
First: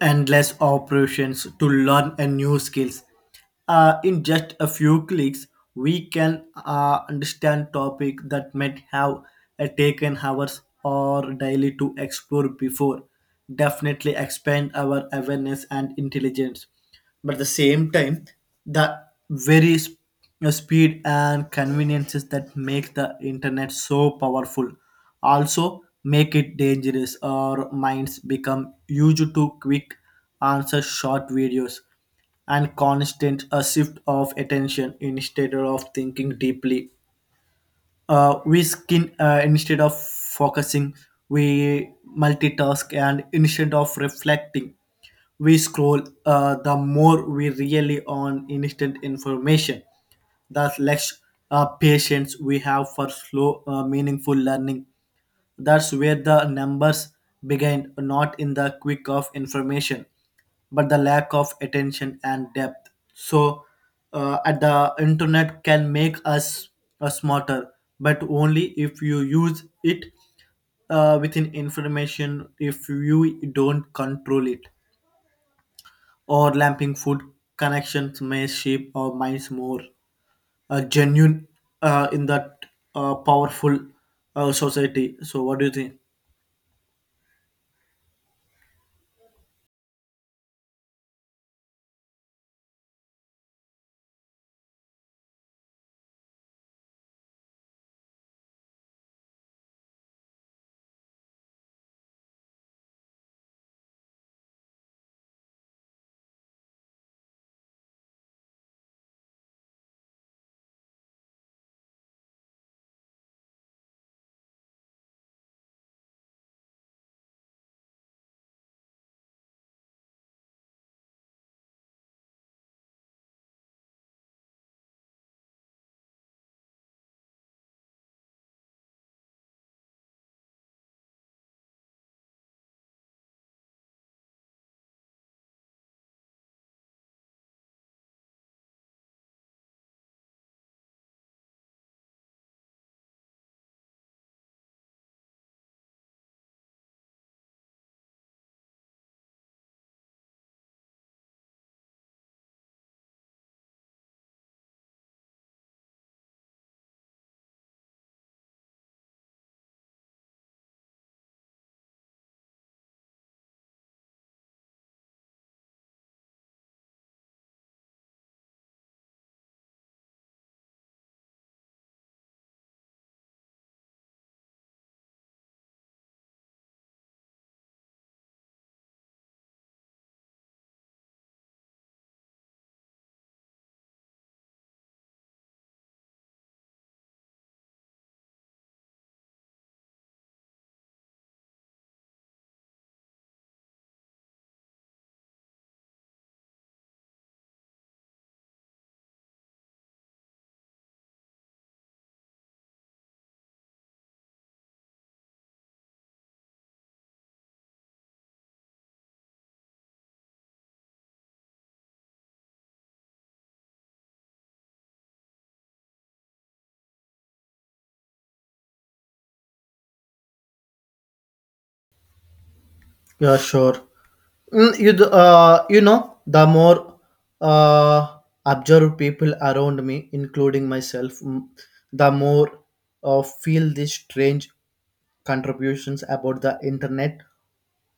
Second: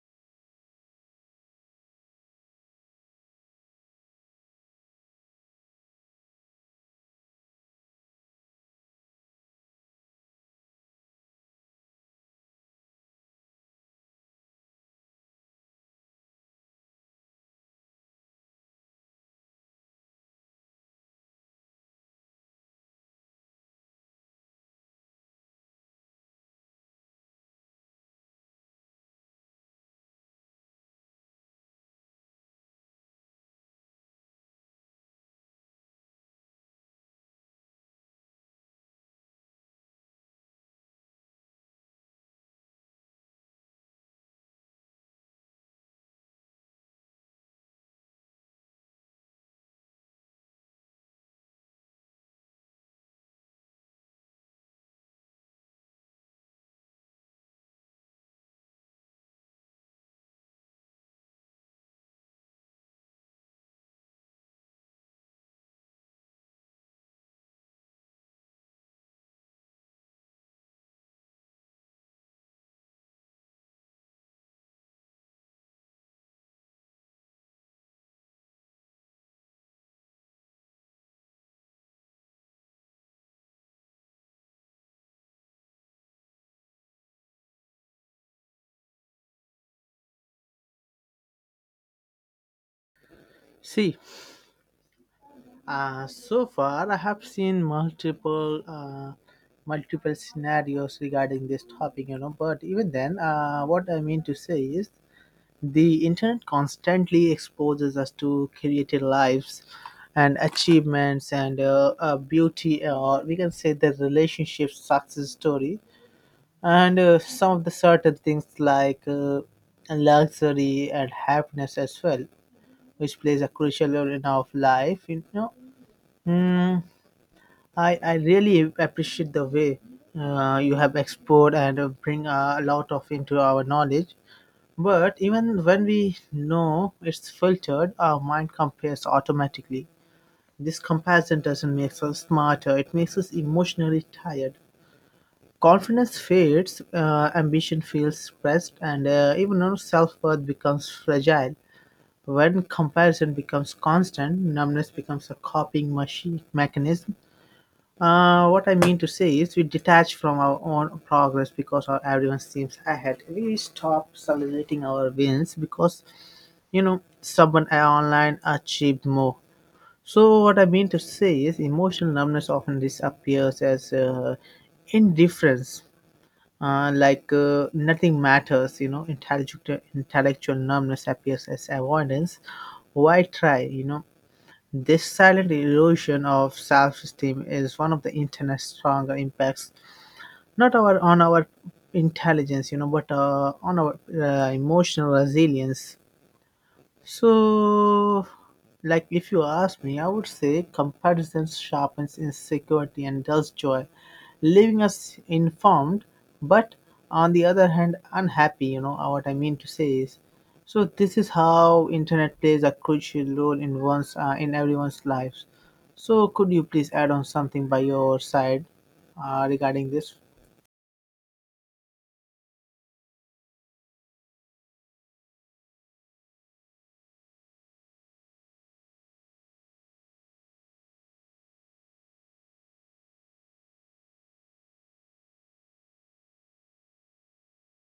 endless operations to learn a new skills. In just a few clicks, we can understand topic that might have taken hours or daily to explore before. Definitely expand our awareness and intelligence. But at the same time, the very the speed and conveniences that make the internet so powerful also make it dangerous. Our minds become used to quick answers, short videos, and constant a shift of attention. Instead of thinking deeply, we skin, instead of focusing we multitask, and instead of reflecting we scroll. The more we really on instant information, the less patience we have for slow, meaningful learning. That's where the numbers begin, not in the quick of information, but the lack of attention and depth. So, at the internet can make us smarter, but only if you use it within information. If you don't control it, or lamping food connections may shape our minds more genuine in that powerful society. So, what do you think?
See, so far, I have seen multiple scenarios regarding this topic, you know. But even then, what I mean to say is the internet constantly exposes us to creative lives and achievements, and beauty, or we can say the relationship success story, and some of the certain things like luxury and happiness as well, which plays a crucial role in our life, you know. Hmm, I really appreciate the way you have explored and bring a lot of into our knowledge. But even when we know it's filtered, our mind compares automatically. This comparison doesn't make us smarter, it makes us emotionally tired. Confidence fades, ambition feels stressed, and even our self worth becomes fragile. When comparison becomes constant, numbness becomes a copying machine mechanism. What I mean to say is, we detach from our own progress because our everyone seems ahead. We stop celebrating our wins because someone online achieved more. So what I mean to say is, emotional numbness often disappears as indifference, nothing matters. Intellectual numbness appears as avoidance. Why try? This silent erosion of self-esteem is one of the internet's stronger impacts, not our on our intelligence, but on our emotional resilience. So, like if you ask me, I would say comparison sharpens insecurity and dulls joy, leaving us informed, but on the other hand, unhappy. You know what I mean to say is, so this is how internet plays a crucial role in one's in everyone's lives. So, could you please add on something by your side regarding this?
Yeah, sure. You know, the more uh, observe people around me, including myself, the more feel these strange contributions about the internet.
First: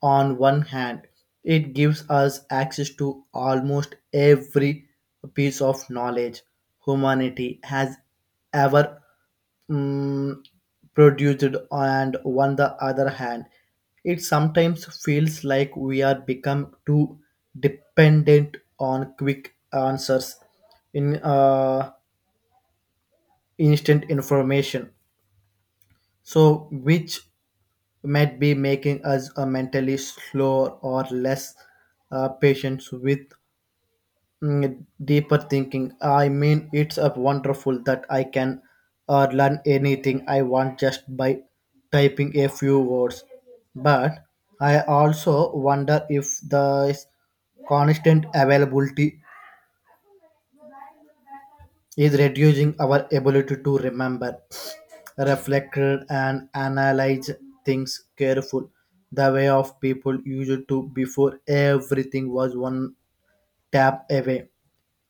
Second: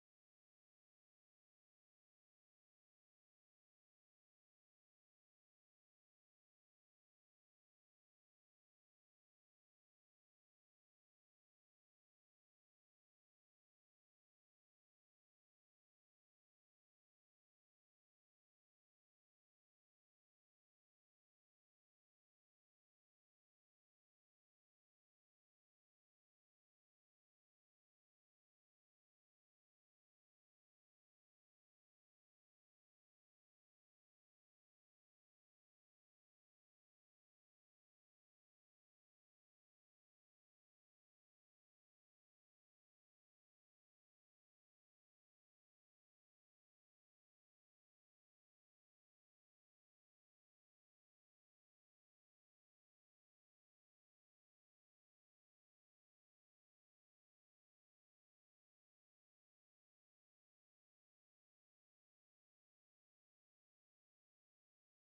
On one hand, it gives us access to almost every piece of knowledge humanity has ever mm, produced, and on the other hand it sometimes feels like we are become too dependent on quick answers in instant information. So which might be making us mentally slower or less patient with deeper thinking. I mean, it's a wonderful that I can learn anything I want just by typing a few words. But I also wonder if the constant availability is reducing our ability to remember, reflect, and analyze things careful. The way of people used to before everything was one tap away.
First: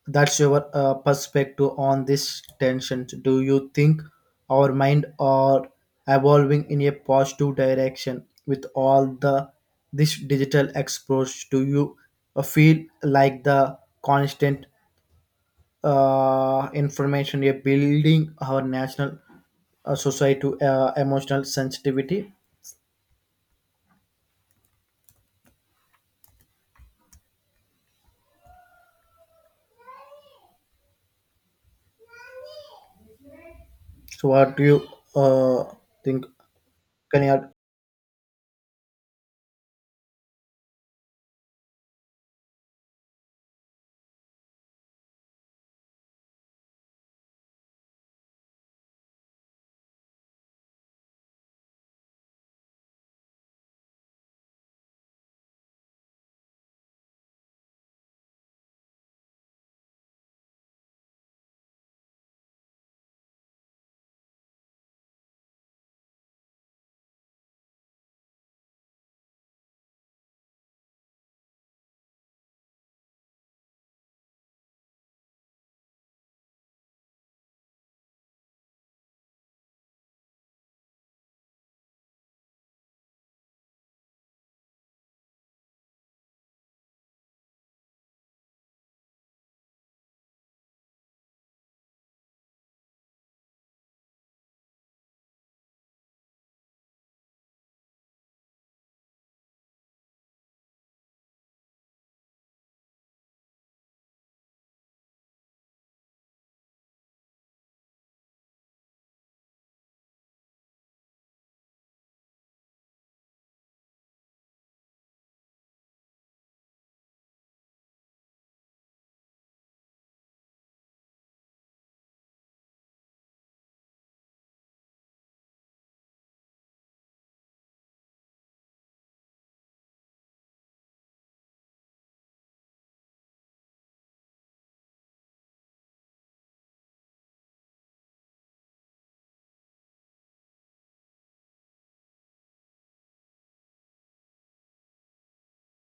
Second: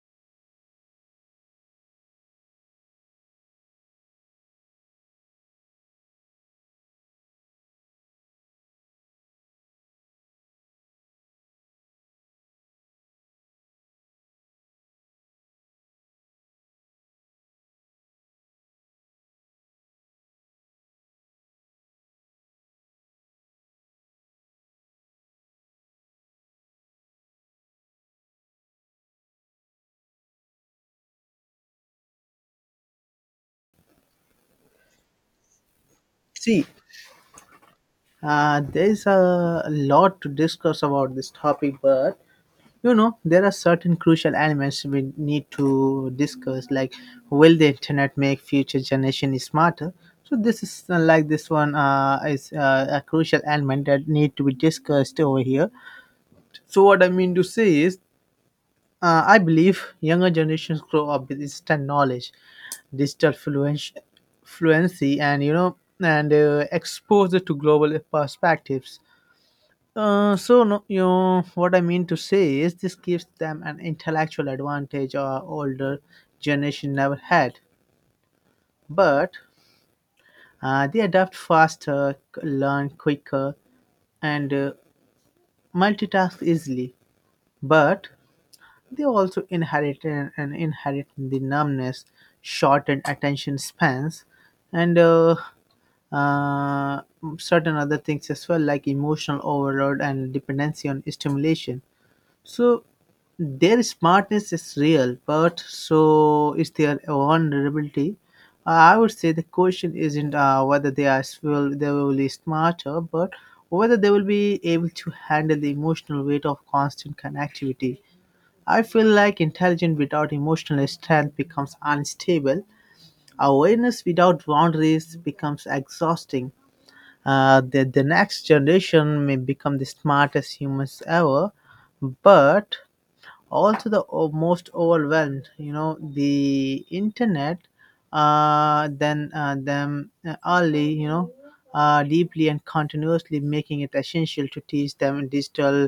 That's your perspective on this tension. Do you think our mind are evolving in a positive direction with all the this digital exposure? Do you feel like the constant information you're building our national society emotional sensitivity? So what do you think?
See,
Can you add?
There is a lot to discuss about this topic, but there are certain crucial elements we need to discuss, like will the internet make future generation smarter. So this is like this one is a crucial element that need to be discussed over here. So what I mean to say is I believe younger generations grow up with instant knowledge, digital fluency and exposure to global perspectives. Uh, so no, you know, what I mean to say is This gives them an intellectual advantage our older generation never had. But they adapt faster, learn quicker, and multitask easily. But they also inherit and inherit the numbness, shortened attention spans, and uh, certain other things as well, like emotional overload and dependency on stimulation. So their smartness is real, but so is their vulnerability. I would say the question isn't whether they are s- will they will be smarter, but whether they will be able to handle the emotional weight of constant connectivity. I feel like intelligence without emotional strength becomes unstable. Awareness without boundaries becomes exhausting. The next generation may become the smartest humans ever, but also the most overwhelmed. You know, the internet then them early, deeply and continuously, making it essential to teach them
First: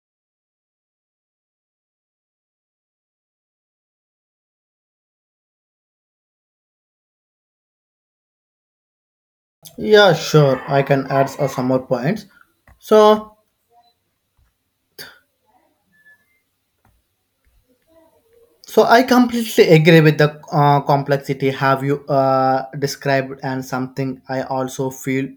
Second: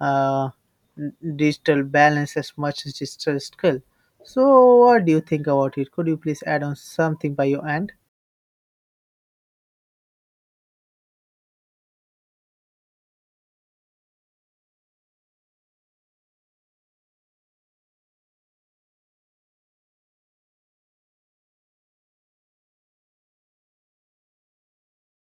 uh, digital balance as much as digital skill. So what do you think about it? Could you please add on something by your end?
Yeah, sure. I can add some more points. So, I completely agree with the complexity have you described, and something I also feel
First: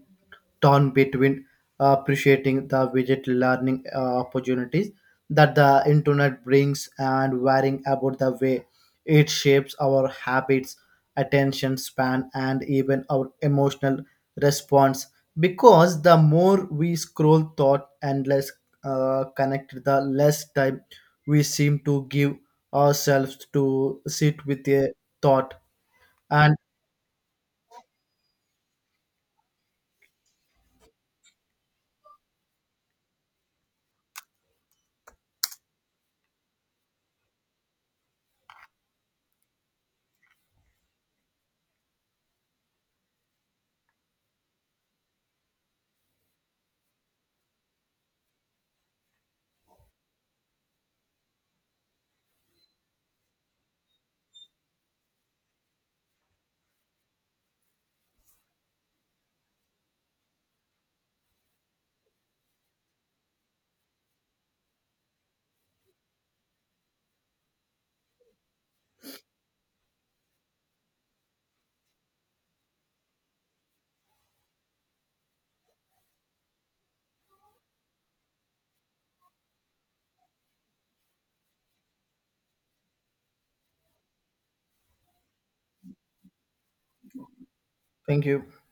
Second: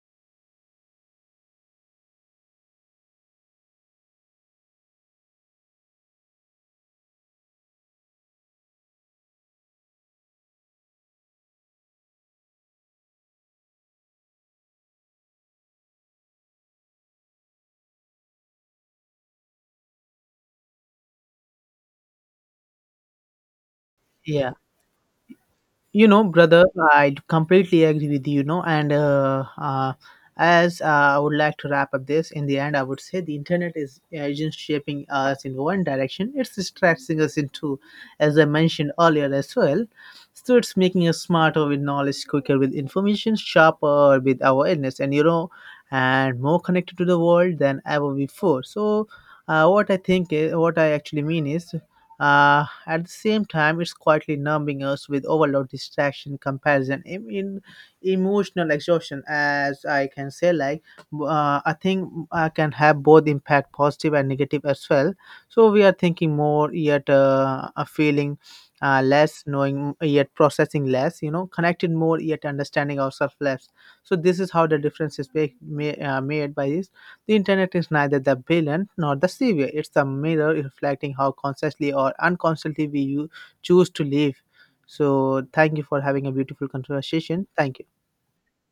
torn between appreciating the widget learning opportunities that the internet brings and worrying about the way it shapes our habits, attention span, and even our emotional response. Because the more we scroll thought and less connect, the less time we seem to give ourselves to sit
Yeah.
with a thought.
You know,
And
brother, I completely agree with you, you know, and as I would like to wrap up this. In the end, I would say the internet is isn't shaping us in one direction, it's distracting us in two, as I mentioned earlier as well. So it's making us smarter with knowledge, quicker with information, sharper with awareness, and more connected to the world than ever before. So, what I actually mean is, uh, at the same time, it's quietly numbing us with overload, distraction, comparison, in emotional exhaustion. As I can say, I think I can have both impact, positive and negative as well. So we are thinking more, yet a feeling less, knowing yet processing less. You know, connected more, yet understanding ourselves less. So this is how the difference made by this. The internet is neither the villain nor the savior. It's the mirror reflecting how consciously or unconsciously we choose to live. So, thank you for having a beautiful conversation. Thank you.
thank you.